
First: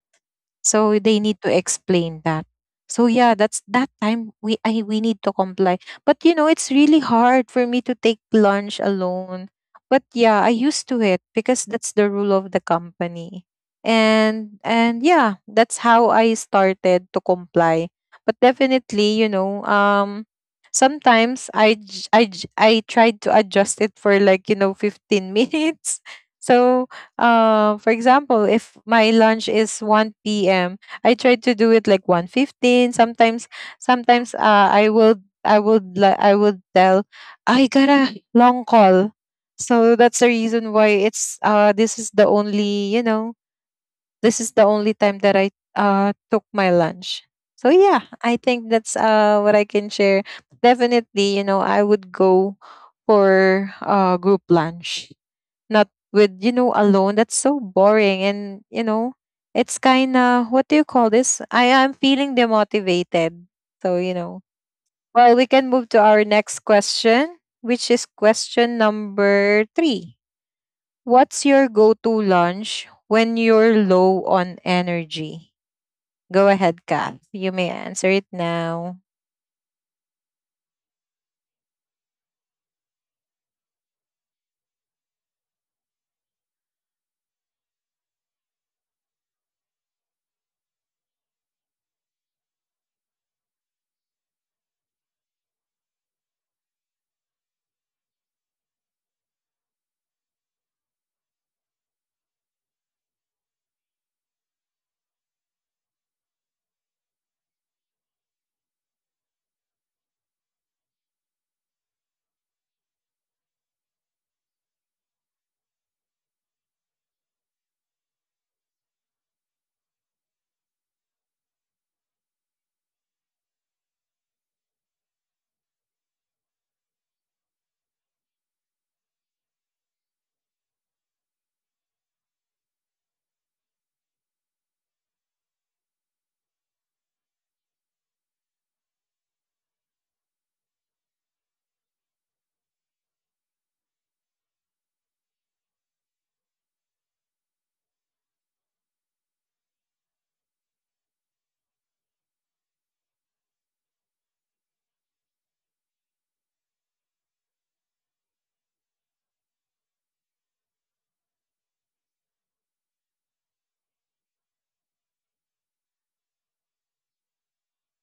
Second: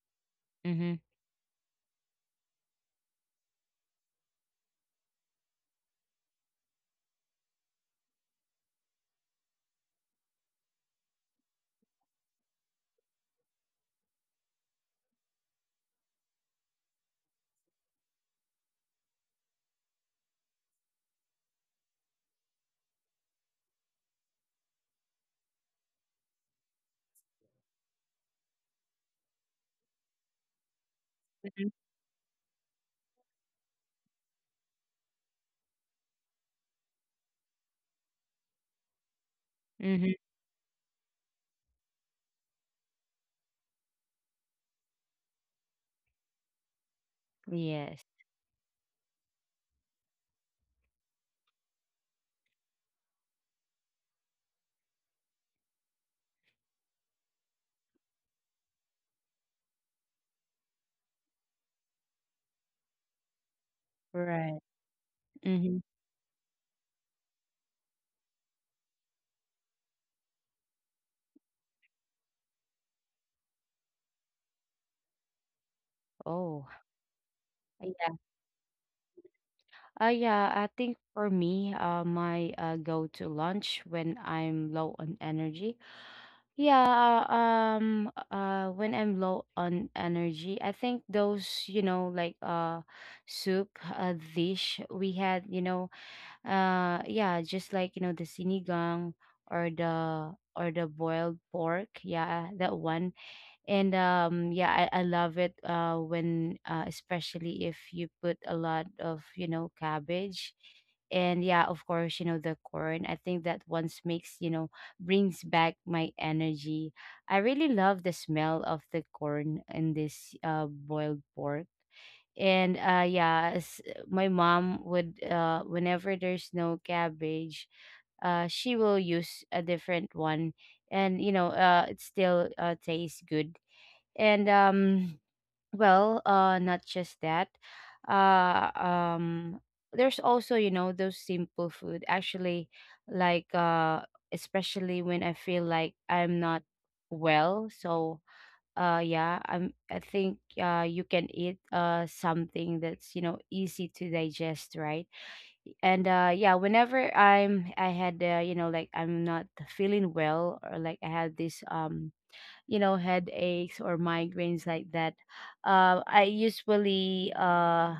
S1: so
S2: Mhm.
S1: they need to explain that. So yeah, that's that time we I we need to comply. But you know, it's really hard for me to take lunch alone. But yeah, I used to it because that's the rule of the company. And and yeah, that's how I started to comply. But definitely, you know, um sometimes I j- I j- I tried to adjust it for like, you know, fifteen minutes. So uh, for example, if my lunch is one p m, I try to do it
S2: Mhm.
S1: like one fifteen. Sometimes, sometimes uh, I will, I would, li- I would tell, I got a long call. So that's the
S2: Mhm.
S1: reason why it's, uh, this is the only, you know, this is the only time that I uh, took my lunch. So yeah,
S2: Yes.
S1: I think that's uh, what I can share. Definitely, you know, I would go for uh, group lunch, not with you know alone. That's so boring. And you know, it's kind of, what do you call this? I am feeling demotivated. So you know,
S2: Right.
S1: well, we can
S2: Mhm.
S1: move to our next question, which is question number three. What's your go-to lunch when you're low on energy? Go
S2: Oh.
S1: ahead, Kath, you may answer
S2: Yeah.
S1: it now.
S2: Uh, yeah, I think for me, uh, my uh, go-to lunch when I'm low on energy. Yeah, uh, um, uh, when I'm low on energy, I think those, you know, like uh, soup uh, dish we had, you know, uh, yeah, just like, you know, the sinigang, or the or the boiled pork, yeah, that one. And um yeah, i, I love it uh when uh, especially if you put a lot of, you know, cabbage. And yeah, of course, you know, the corn, I think that once makes, you know, brings back my energy. I really love the smell of the corn in this uh boiled pork. And uh yeah, s- my mom would, uh whenever there's no cabbage, uh she will use a different one. And you know, uh it still uh tastes good. And um well, uh not just that, uh um there's also, you know, those simple food actually, like uh especially when I feel like I'm not well. So uh yeah, i'm I think uh you can eat uh something that's, you know, easy to digest, right? And uh yeah, whenever i'm i had, uh, you know, like, I'm not feeling well, or like I had this um you know, headaches or migraines, like that, uh, i usually uh,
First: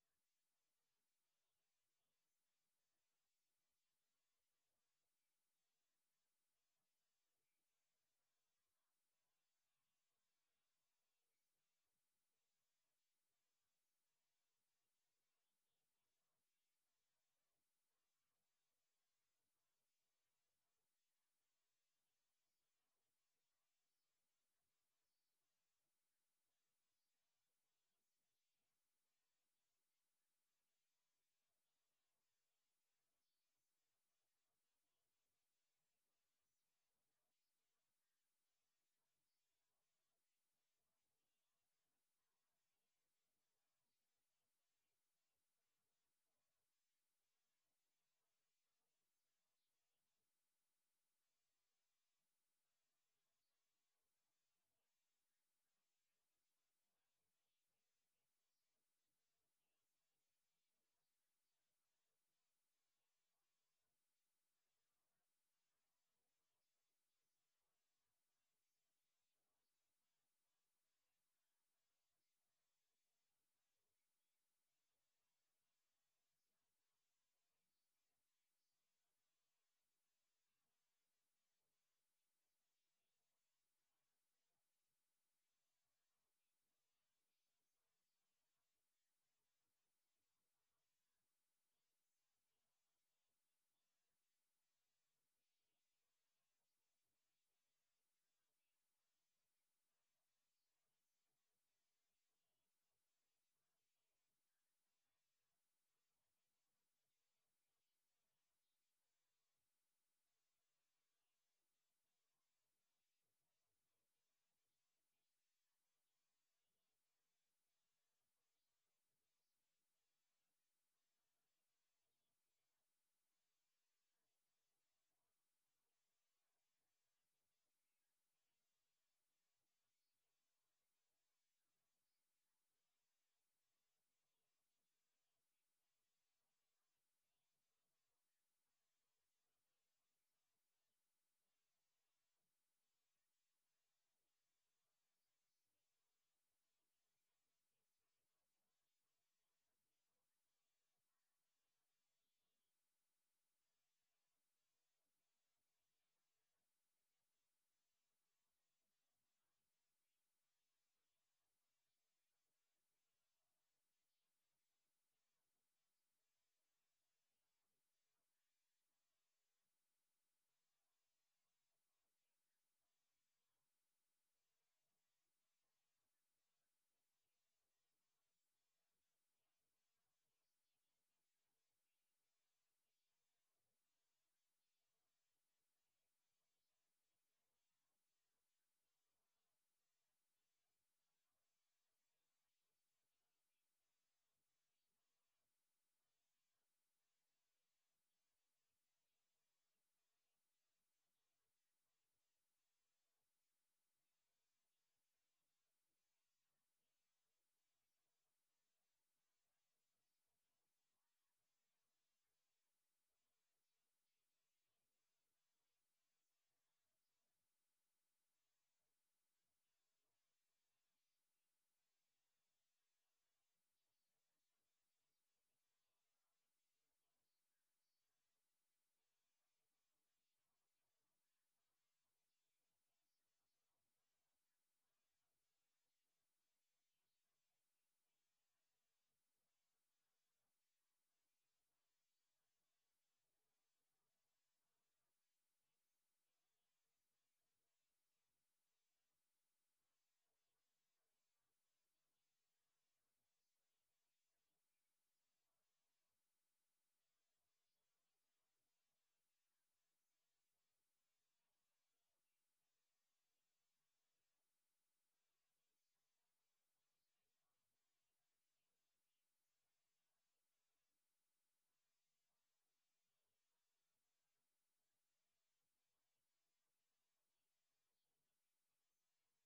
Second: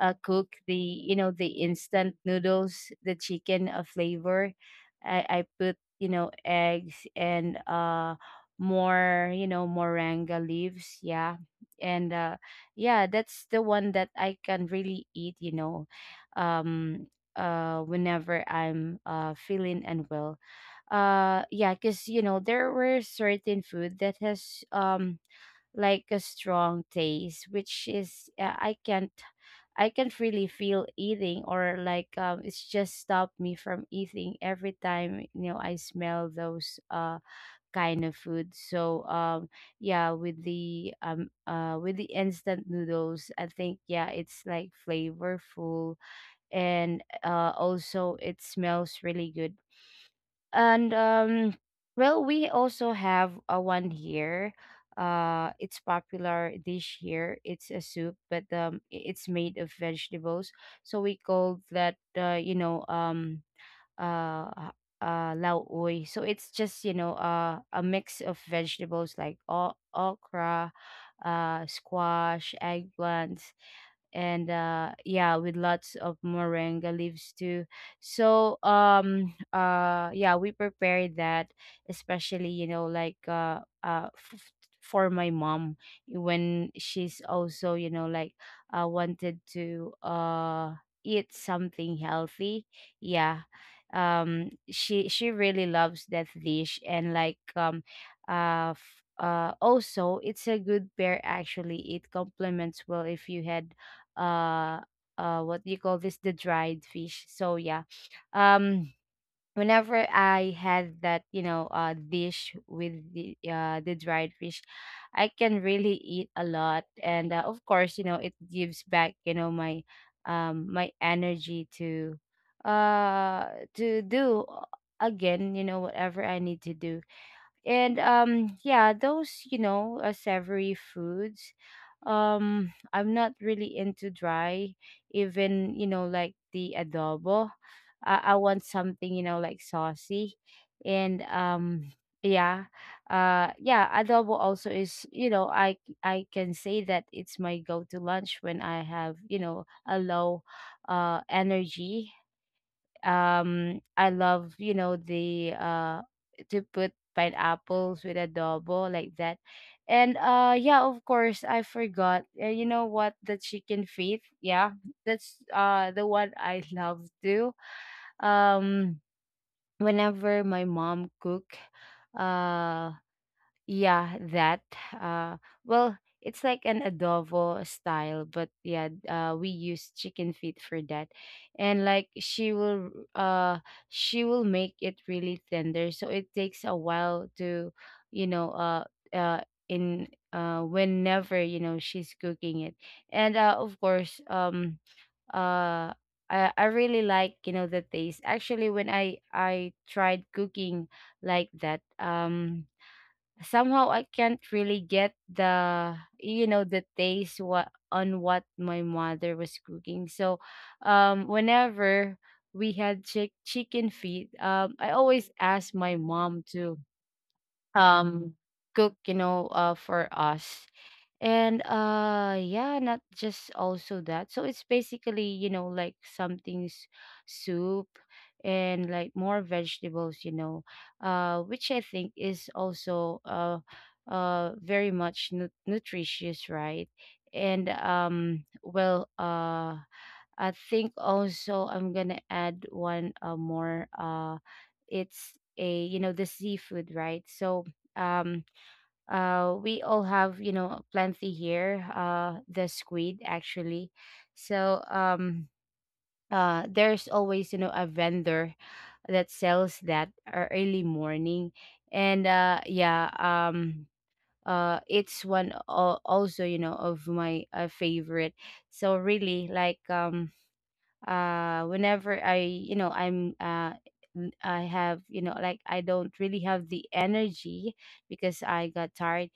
S2: uh cook the, you know, the instant noodles, the chicken uh, flavor. I i put, you know, eggs and uh more, you know, moringa leaves, yeah. And uh yeah, that's the one that I can really eat, you know, um uh whenever I'm uh feeling unwell. Uh yeah, because you know, there were certain food that has um like a strong taste, which is, uh, i can't I can't really feel eating, or like, um it's just stopped me from eating every time, you know, I smell those uh kind of food. So um yeah, with the um uh with the instant noodles, I think yeah, it's like flavorful, and uh also it smells really good. And um, well, we also have a one here. Uh, it's popular dish here. It's a soup, but um, i- it's made of vegetables. So we call that, uh, you know, um uh h- uh lao oi. So it's just, you know, uh a mix of vegetables like o- okra, uh squash, eggplant, and uh yeah, with lots of moringa leaves too. So um uh yeah, we prepared that, especially, you know, like uh uh f- for my mom, when she's also, you know, like, uh wanted to uh eat something healthy, yeah. Um she she really loves that dish. And like, um uh f- uh also it's a good pair, actually, it complements well if you had uh uh what do you call this, the dried fish. So yeah, um whenever I had that, you know, uh dish with the uh the dried fish, I can really eat a lot. And uh, of course, you know, it gives back, you know, my um my energy to uh to do uh, again, you know, whatever I need to do. And um yeah, those, you know, uh, savory foods. um I'm not really into dry, even, you know, like the adobo. i, I want something, you know, like saucy. And um yeah, uh yeah, adobo also is, you know, i I can say that it's my go-to lunch when I have, you know, a low uh energy. Um, I love, you know, the uh to put pineapples with adobo, like that. And uh yeah, of course, I forgot. Uh, you know what? The chicken feet. Yeah, that's uh the one I love too. Um, whenever my mom cook, uh yeah, that. Uh, well, it's like an adobo style, but yeah, uh, we use chicken feet for that, and like, she will, uh, she will make it really tender, so it takes a while to, you know, uh, uh, in uh, whenever, you know, she's cooking it. And uh, of course, um, uh. I, I really like you know the taste actually when i i tried cooking like that um somehow I can't really get the you know the taste what on what my mother was cooking. So um whenever we had chick chicken feet, um I always asked my mom to um cook, you know, uh for us. And uh yeah, not just also that. So it's basically, you know, like something's soup and like more vegetables, you know, uh which I think is also uh uh very much nu- nutritious, right? And um well, uh I think also I'm going to add one uh, more uh it's a you know the seafood, right? So um uh we all have you know plenty here uh the squid actually. So um uh there's always you know a vendor that sells that ear- early morning. And uh yeah um uh it's one al- also you know of my uh, favorite. So really like um uh whenever i you know i'm uh n- I have, you know, like I don't really have the energy because I got tired,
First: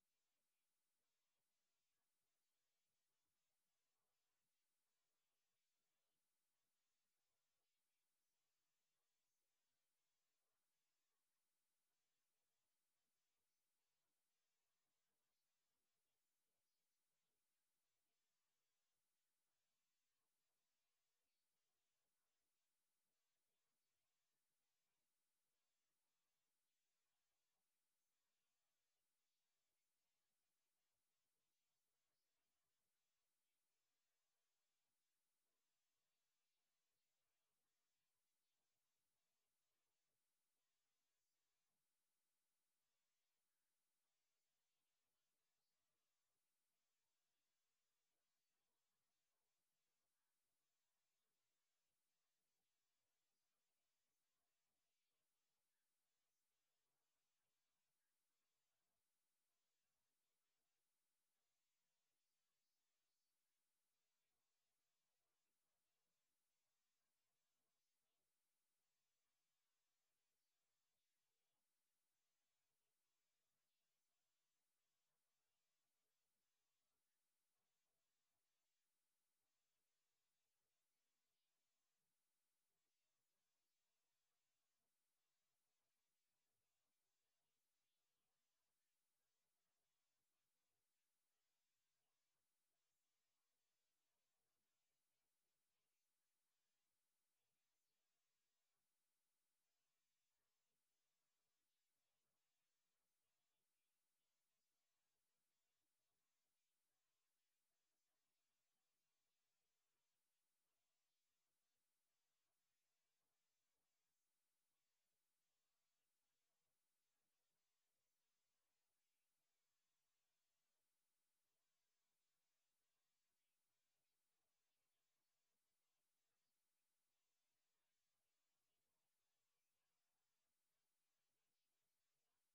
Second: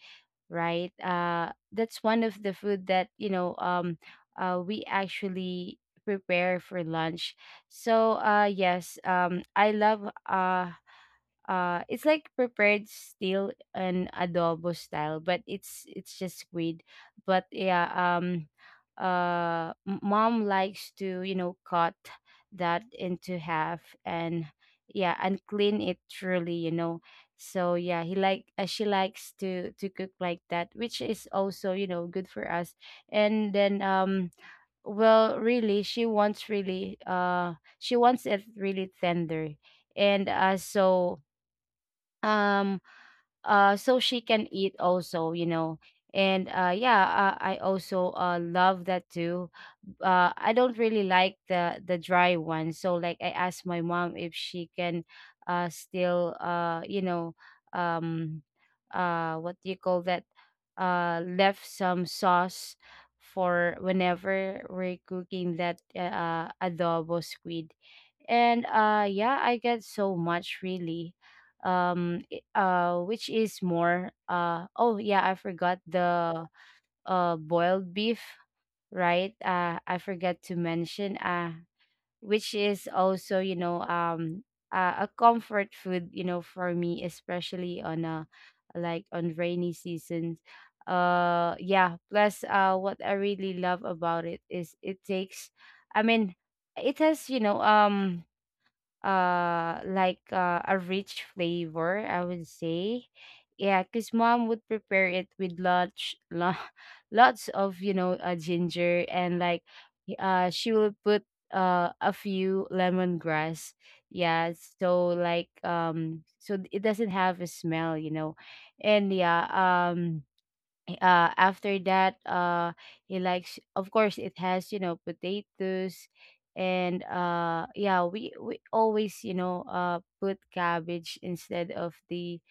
S2: right? Uh, that's one of the food that you know um, uh, we actually prepare for lunch. So uh, yes, um, I love uh, uh it's like prepared still an adobo style, but it's it's just squid. But yeah, um uh m- mom likes to, you know, cut that into half and, yeah, and clean it truly, you know. So yeah, he like uh, she likes to to cook like that, which is also, you know, good for us. And then um well, really she wants, really uh she wants it really tender. And uh so um uh so she can eat also, you know. And uh yeah, uh, I also uh love that too. uh I don't really like the the dry one, so like I asked my mom if she can uh still uh you know, um uh what do you call that, uh left some sauce for whenever we're cooking that uh adobo squid. And uh yeah, I get so much really. um i- uh which is more uh oh yeah, I forgot the uh boiled beef, right. uh I forgot to mention uh which is also, you know, um uh, a comfort food, you know, for me, especially on a like on rainy seasons. Uh yeah, plus uh what I really love about it is it takes, i mean it has, you know, um uh like uh, a rich flavor, I would say. Yeah, because mom would prepare it with lots lo- lots of, you know, uh, ginger and like uh she will put uh a few lemongrass, yeah. So like um so it doesn't have a smell, you know. And yeah, um uh after that uh he likes, of course, it has, you know, potatoes. And uh yeah, we we always, you know, uh put cabbage instead of the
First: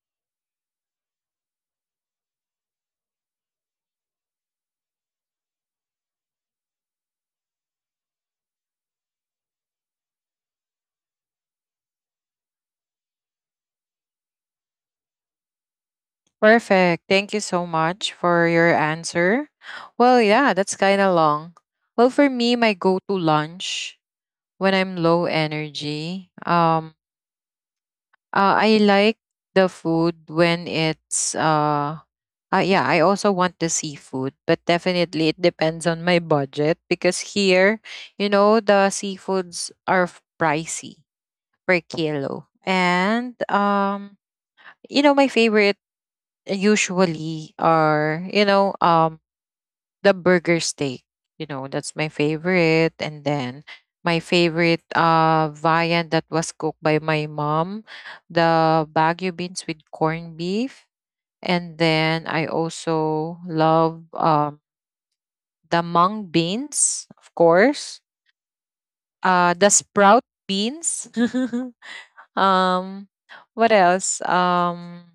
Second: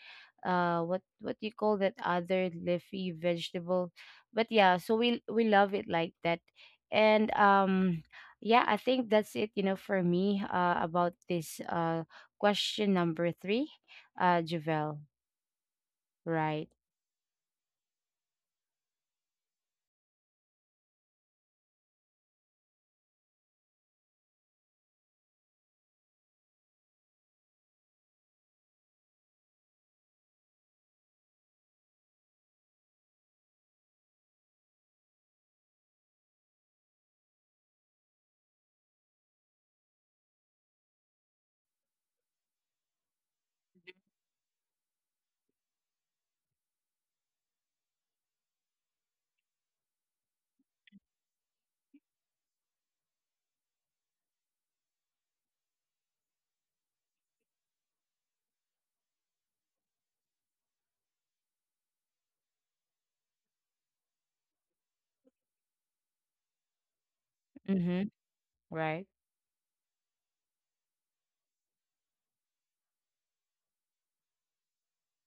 S2: uh what what do you call that other leafy vegetable. But yeah, so we we love it like that. And um yeah, I think that's it, you know, for me uh about this uh question number three, uh Javel, right.
S1: Perfect. Thank you so much for your answer. Well, yeah, that's kind of long. Well, for me, my go to lunch when I'm low energy. Um, uh, I like the food when it's uh, uh yeah. I also want the seafood, but definitely it depends on my budget because here, you know, the seafoods are f- pricey per kilo, and um, you know, my favorite usually are you know um the burger steak. You know, that's my favorite. And then my favorite uh viand that was cooked by my mom, the bagu beans with corned beef. And then I also love um the mung beans, of
S2: Mm-hmm.
S1: course.
S2: Right.
S1: Uh the sprout beans. um what else? Um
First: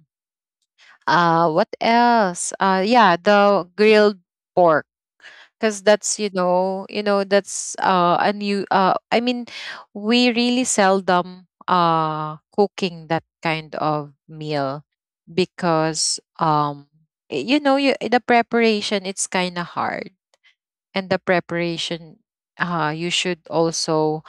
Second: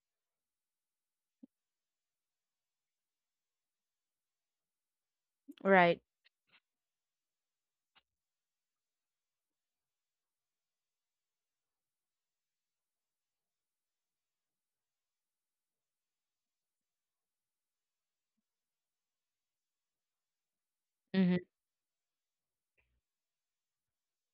S1: uh what else? Uh yeah, the grilled pork, because
S2: Right.
S1: that's you know you know that's uh a new, uh I mean, we really seldom uh cooking that kind of meal because um y- you know you the preparation, it's kind of hard. And the
S2: Mm-hmm.
S1: preparation, uh you should also,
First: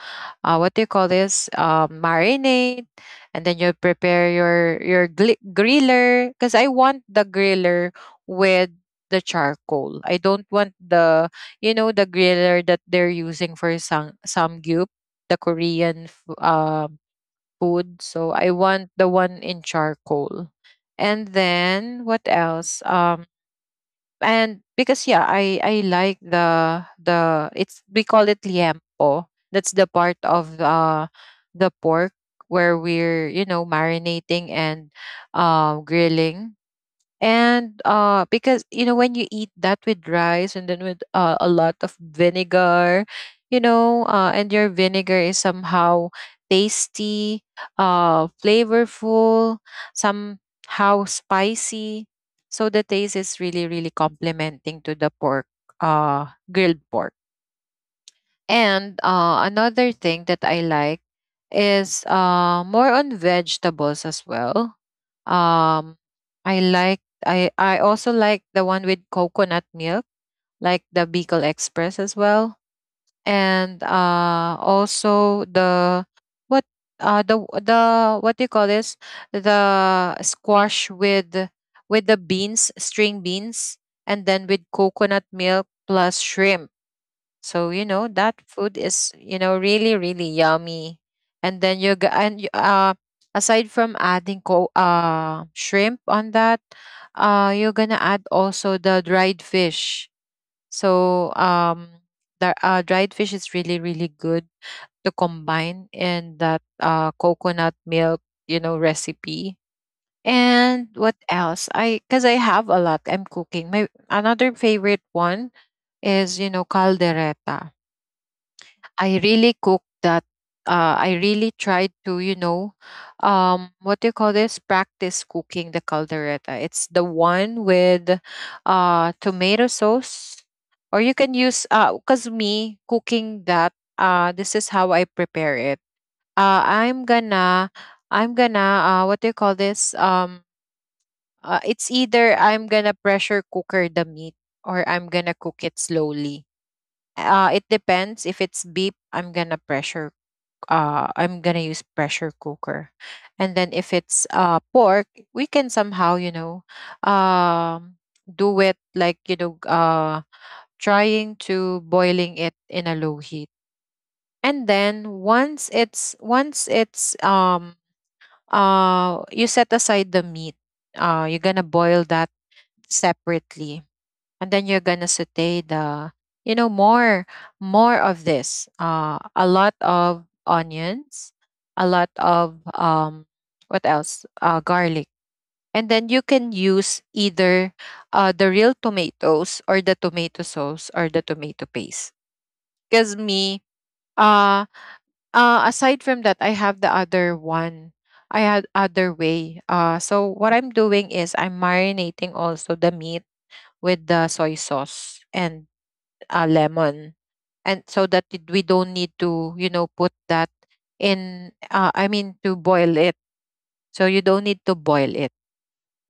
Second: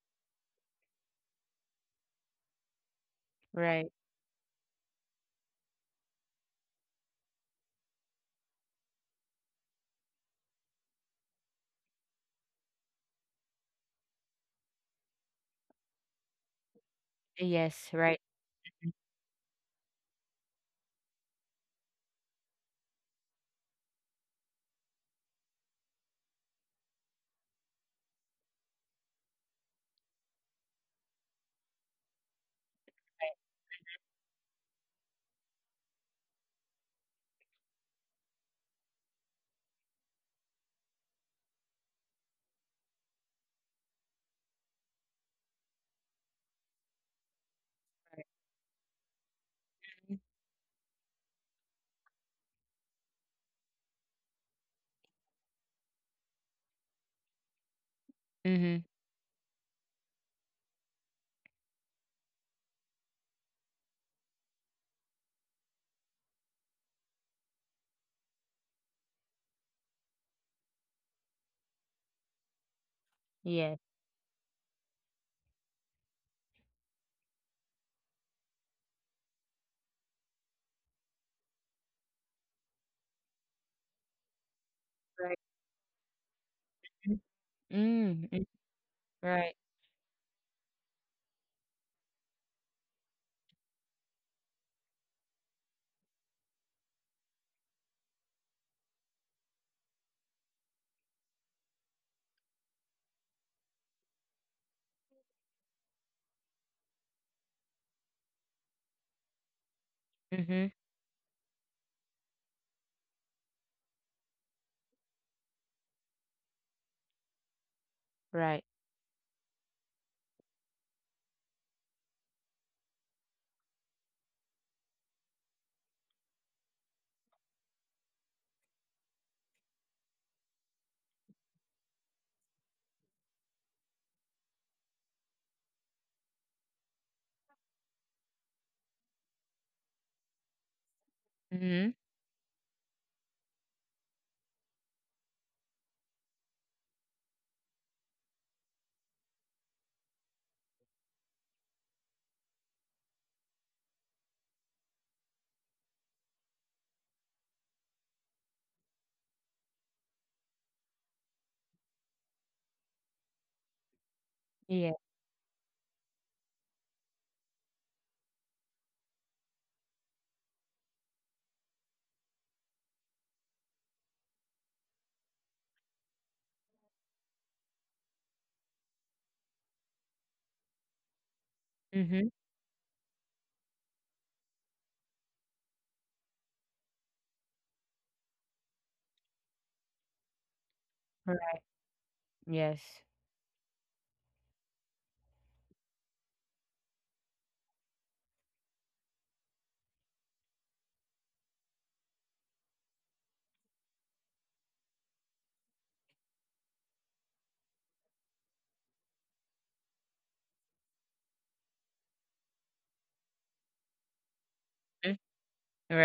S1: uh, what do you call this? Um, marinade, and then you
S2: Right.
S1: prepare your your gli- griller. Because I want the griller with the charcoal. I don't want the, you know, the griller that they're using for sam samgyup, the Korean, f- uh,
S2: Yes,
S1: food.
S2: right.
S1: So I want the one in charcoal. And then what else? Um and because yeah i i like the the it's we call it liempo. That's the part of uh the pork where we're, you know, marinating and, uh, grilling. And uh because you know when you eat that with rice and then with, uh, a lot of vinegar, you know, uh and your vinegar is somehow tasty, uh flavorful, somehow spicy. So the taste is really really complementing to the pork, uh grilled pork. And
S2: Mm-hmm.
S1: uh another thing that I like is uh more on vegetables as well. um, I like I I also like the one with coconut milk, like the Beagle Express as well.
S2: Yes,
S1: And uh also the what uh the the what do you call this, the squash with with the beans, string beans, and then with coconut
S2: right.
S1: milk plus shrimp.
S2: Mhm.
S1: So you know,
S2: Mm,
S1: that
S2: mm,
S1: food is, you
S2: right.
S1: know, really really yummy. And then you g- and you- uh aside from adding co- uh shrimp on that, uh you're gonna add also the dried fish. So um the uh, dried fish is really really good to combine in that, uh, coconut milk, you know, recipe.
S2: Mm-hmm.
S1: And what else? I because I have a lot. I'm cooking. My another favorite one is, you know, caldereta.
S2: Right.
S1: I really cook that. Uh, I really tried to, you know, um, what do you call this? Practice cooking the caldereta. It's the one with, uh, tomato sauce, or you can use, uh, cause me cooking that. Uh, this is how I prepare it. Uh, I'm gonna, I'm gonna, uh, what do you call this? Um, uh,
S2: Mm-hmm.
S1: it's either I'm gonna pressure cooker the meat, or I'm gonna cook it slowly. Uh, it depends. If it's beef, I'm gonna pressure uh, I'm gonna use pressure cooker. And then if it's, uh, pork, we can somehow, you know, um, do it like, you know, uh, trying to boiling it in a low heat. And
S2: Yeah.
S1: then once it's once it's um uh you set aside the meat, uh you're gonna boil that separately. And then you're gonna saute the, you know, more more of this, uh a lot of onions, a lot
S2: Mm-hmm.
S1: of um what else, uh garlic. And then you can use either uh the real tomatoes, or the tomato sauce, or the tomato
S2: Right.
S1: paste.
S2: Yes.
S1: Because me, uh uh aside from that, I have the other one, I had other way. uh so what I'm doing is I'm marinating also the meat with the soy sauce and, uh, lemon. And so that it- we don't need to, you know, put that in, uh, I mean to boil it. So you don't need to boil
S2: Mm,
S1: it.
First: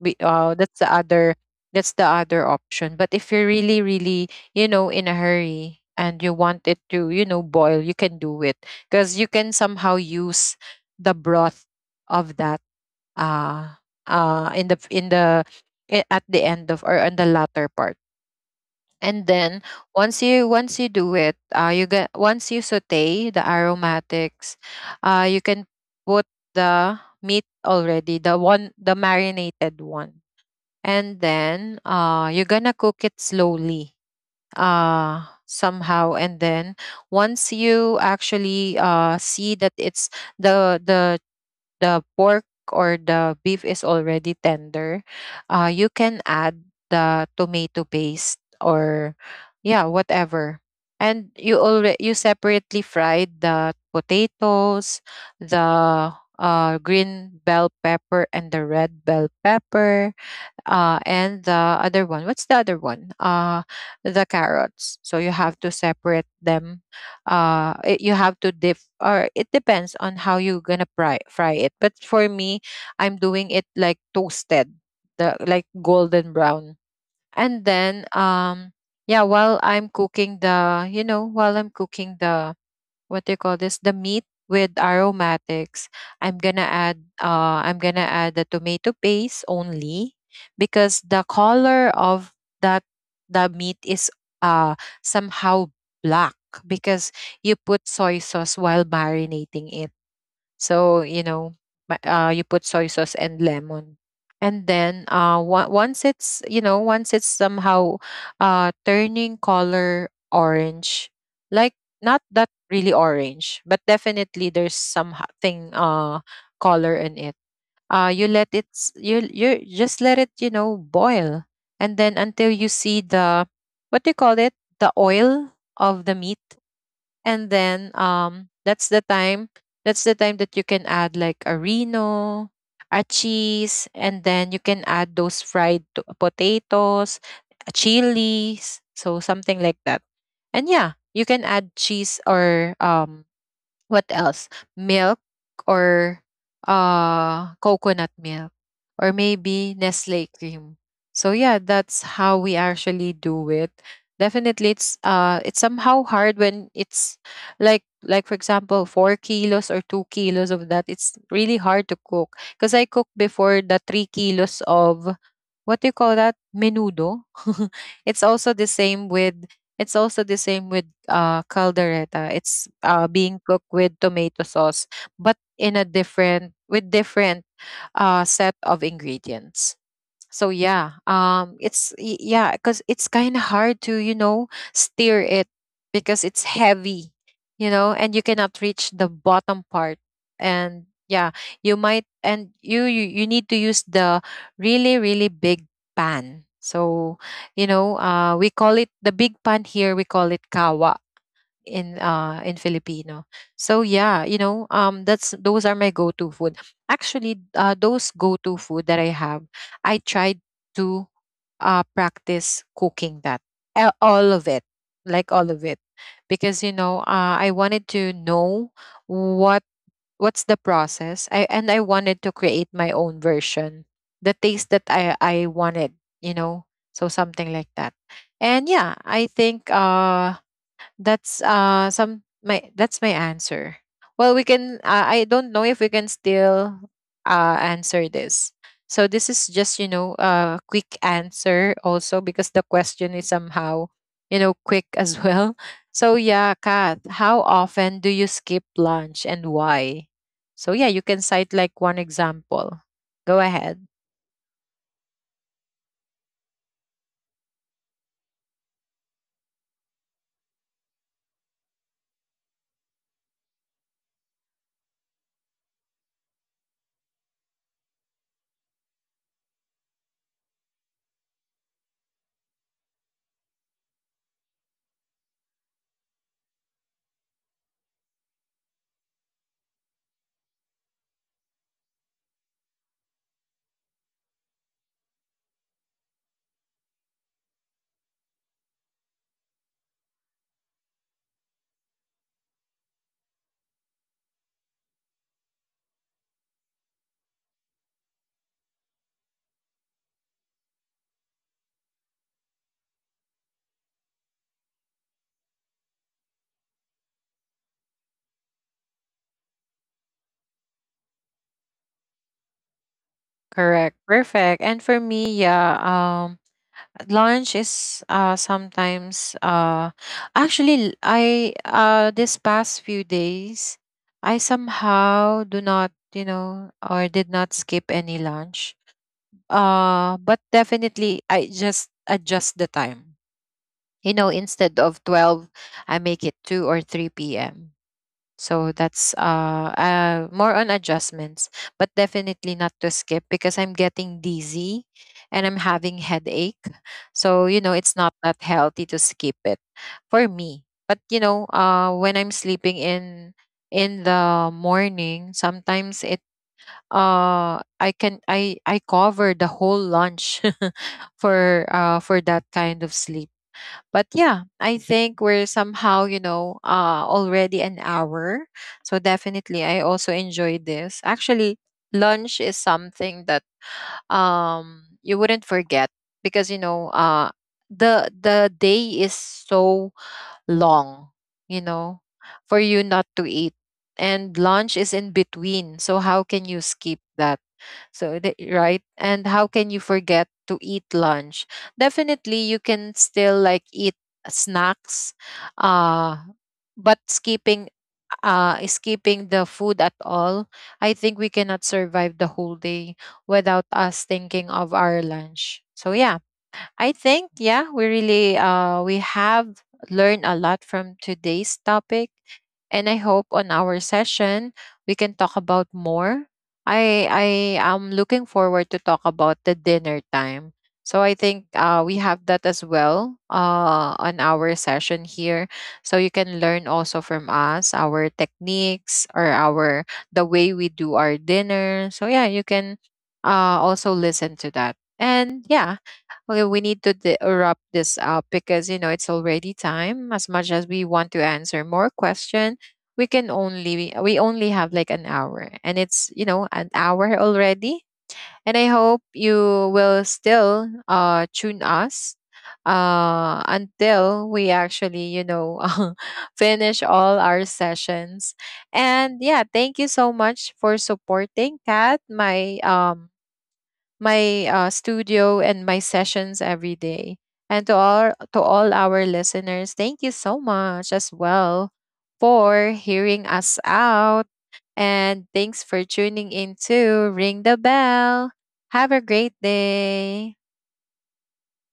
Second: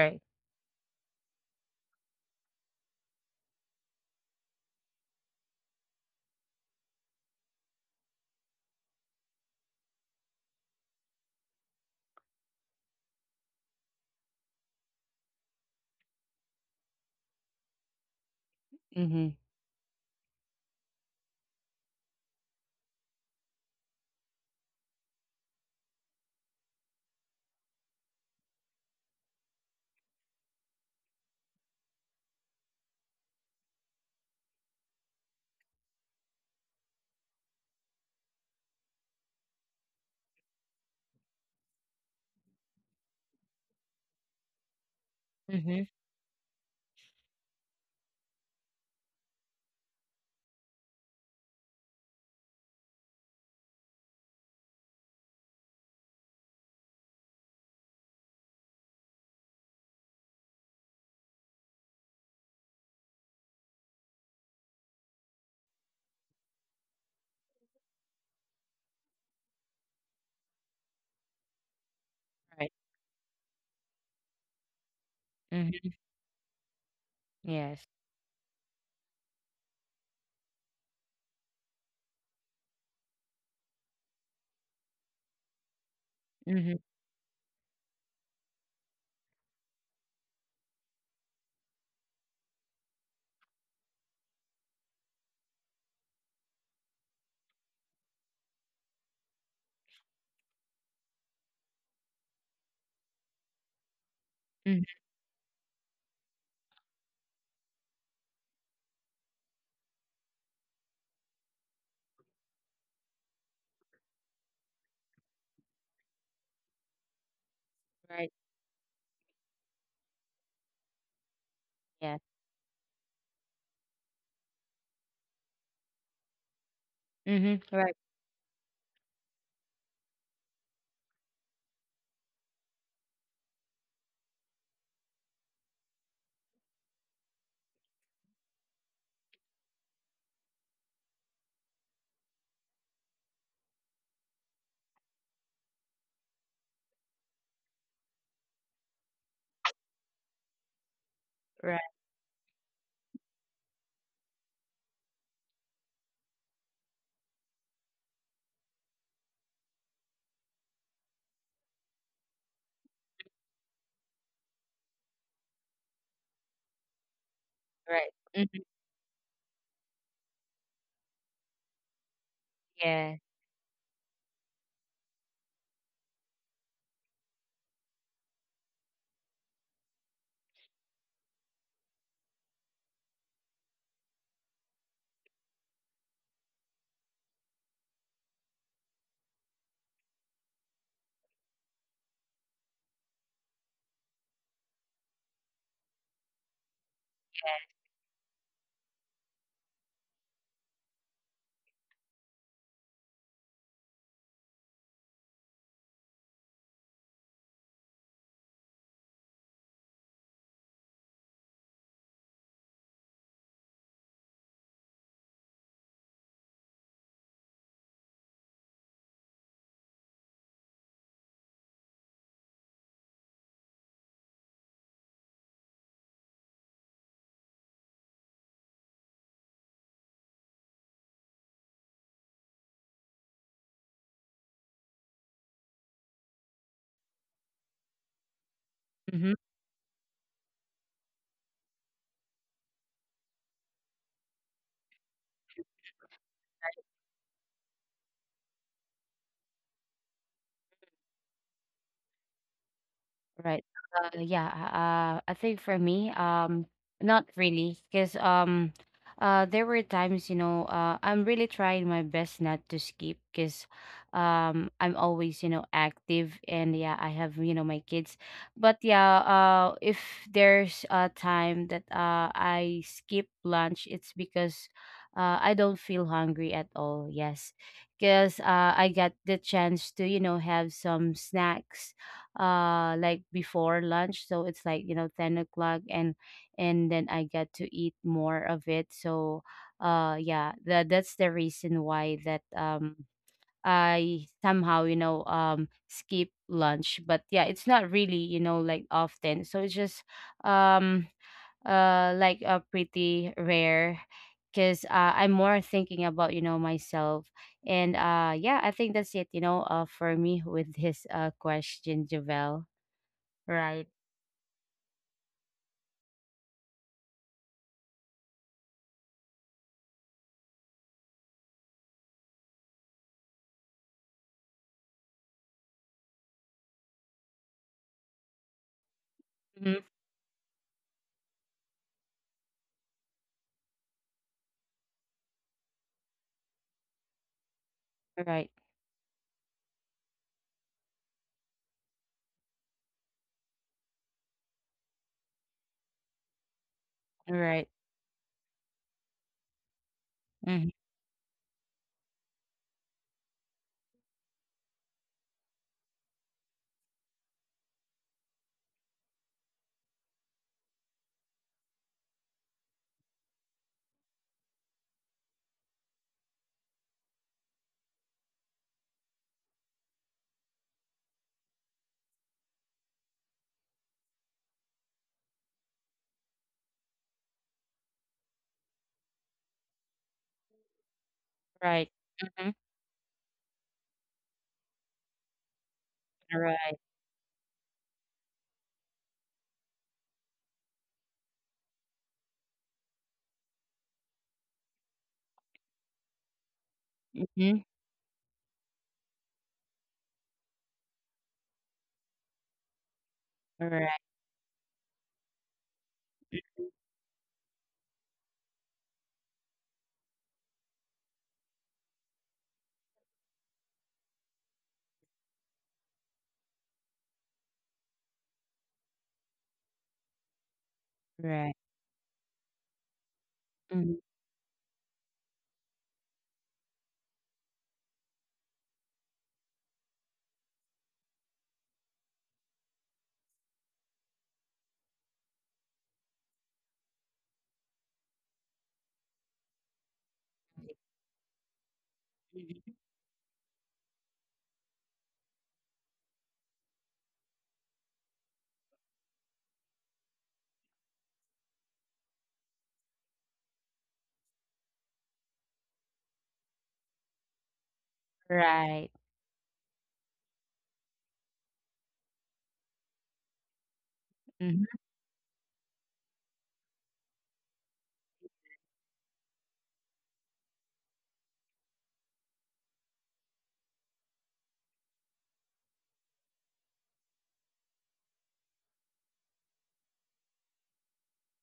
S1: We, uh, that's the other that's the other option. But if you're really really, you know, in a hurry and you want it to, you know, boil, you can do it because you can somehow use the broth of that, uh uh in the in the i- at the end of or on the latter part. And
S2: Mm-hmm.
S1: then once you once you do it, uh, you get once you saute the aromatics, uh, you can put the meat already, the one, the marinated one. And then uh, you're gonna cook it slowly uh somehow. And then once you actually uh see that it's the the the pork or the beef is already tender, uh, you
S2: Mm-hmm.
S1: can add the tomato paste or yeah, whatever. And you already you separately fried the potatoes, the, uh, green bell pepper and the red bell pepper, uh, and the other one. What's the other one? Uh, the carrots. So you have to separate them. Uh, it, you have to dip, or it depends on how you're gonna fry fry it. But for me,
S2: Right.
S1: I'm doing it like toasted, the like
S2: Mm-hmm.
S1: golden brown. And
S2: Yes.
S1: then um, yeah, while I'm cooking the, you know, while I'm cooking the, what do you call this, the meat with aromatics, i'm gonna
S2: Mm-hmm.
S1: add uh I'm gonna add the tomato paste only because the color of that, the meat is uh somehow black, because you put soy sauce while marinating it. So, you know, ma- uh, you put soy sauce and lemon. And then
S2: Mm-hmm.
S1: uh, wa- once it's, you know, once it's somehow, uh, turning color orange, like not that really orange, but definitely there's something, uh, color in it. uh, you let
S2: Right.
S1: it s- you you just let it, you know, boil. And then
S2: Yeah.
S1: until you see the what do you call it, the oil of the meat. And
S2: Mm-hmm.
S1: then
S2: Right.
S1: um that's the time, that's the time that you can add, like, a reno, a cheese. And then you can add those fried to- potatoes, uh, chilies, so something like that. And yeah, you can add cheese, or um what else? Milk, or uh coconut milk, or maybe Nestle cream. So yeah,
S2: Right.
S1: that's how we actually do it. Definitely it's uh it's somehow hard when it's like like for example four kilos or two kilos of that. It's really hard to cook because I cooked before the three kilos of what do you call that menudo it's
S2: Right.
S1: also the
S2: Mm-hmm.
S1: same with it's also the same with uh caldereta. It's uh
S2: Yeah.
S1: being cooked with tomato sauce but in a different with different uh set of ingredients. So yeah um it's y- yeah because it's kind of hard to, you know, steer it because it's heavy, you know, and you cannot reach the bottom part. And yeah, you might, and you you, you need to use the really really big pan. So, you know, uh we call it the big pan here, we call it kawa in uh in Filipino. So yeah, you know, um that's those are my go-to food. Actually, uh those go-to food that I have, I tried to uh practice cooking that. a- All of it. Like all of it. Because, you know, uh I wanted to know what what's the process. I and I wanted to create my own version. The taste that I I wanted, you know. So something like that. And yeah, I think uh that's uh some my that's my answer. Well, we can uh, I don't know if we can still uh answer this. So this is
S2: Mm-hmm.
S1: just, you know, a quick answer also because the question is somehow, you know, quick as well. So yeah, Kat, how often do you skip lunch and why? So yeah, you can cite like one example. Go
S2: Right.
S1: ahead.
S2: Uh, yeah. Uh, I think for me, um, not really, because um, uh, there were times, you know, uh, I'm really trying my best not to skip, because um, I'm always, you know, active, and yeah, I have, you know, my kids. But yeah, uh, if there's a time that uh I skip lunch, it's because uh I don't feel hungry at all. Yes, because uh I got the chance to, you know, have some snacks uh like before lunch, so it's like, you know, ten o'clock, and and then I get to eat more of it. So uh yeah, that that's the reason why that um I somehow, you know, um skip lunch. But yeah, it's not really, you know, like often, so it's just um uh like a uh, pretty rare, because uh, I'm more thinking about, you know, myself. And uh yeah, I think that's it, you know, uh for me with this uh question, Javel.
S1: Correct.
S2: Right.
S1: Perfect. And for me, yeah, um lunch is uh sometimes uh actually I uh this past few days I somehow do not, you know, or did not skip any lunch.
S2: Mhm.
S1: Uh but definitely I just adjust the time. You know, instead of twelve, I make it two or three p m.
S2: Right.
S1: So that's uh, uh more on adjustments, but definitely not to skip because I'm getting dizzy and I'm having headache. So, you
S2: Right.
S1: know, it's not that healthy to skip it for me.
S2: Mhm.
S1: But, you know, uh, when I'm sleeping in in the morning, sometimes it uh I can I I cover the whole lunch for uh for that kind of sleep. But yeah, I think we're somehow, you know, uh, already an hour. So definitely, I also enjoyed this. Actually, lunch is something that um you wouldn't forget because, you know, uh the the day is so long, you know,
S2: Right.
S1: for
S2: Mhm.
S1: you not to eat, and lunch is in between. So how can you
S2: Right.
S1: skip that? So, the, right? And how can you forget to eat lunch? Definitely, you can still like eat snacks, uh, but skipping
S2: Mhm.
S1: uh skipping the food at all, I think we cannot survive the whole day without
S2: Right.
S1: us thinking of our lunch. So yeah, I think, yeah, we really uh we have learned a lot from today's topic, and I hope on our session we can talk about more. I I am looking forward to talk about the dinner time. So I
S2: Right.
S1: think uh, we have that as well
S2: Mhm.
S1: uh, on our session here. So you can learn also from us our techniques or our the way we do our dinner. So yeah, you can uh, also listen to that. And yeah, okay, we need to d- wrap this up because, you know, it's already time. As much as we want to answer more question,
S2: Mhm.
S1: we can only we only have like an hour, and it's, you know, an hour already. And I hope you will still uh tune us uh until we actually, you know, finish all our sessions.
S2: Right.
S1: And yeah, thank you so much for supporting Kat, my um my
S2: Mhm.
S1: uh, studio and my sessions every day. And to all to all our listeners, thank you so much as well for hearing us out. And thanks for tuning in to Ring the Bell. Have a great day.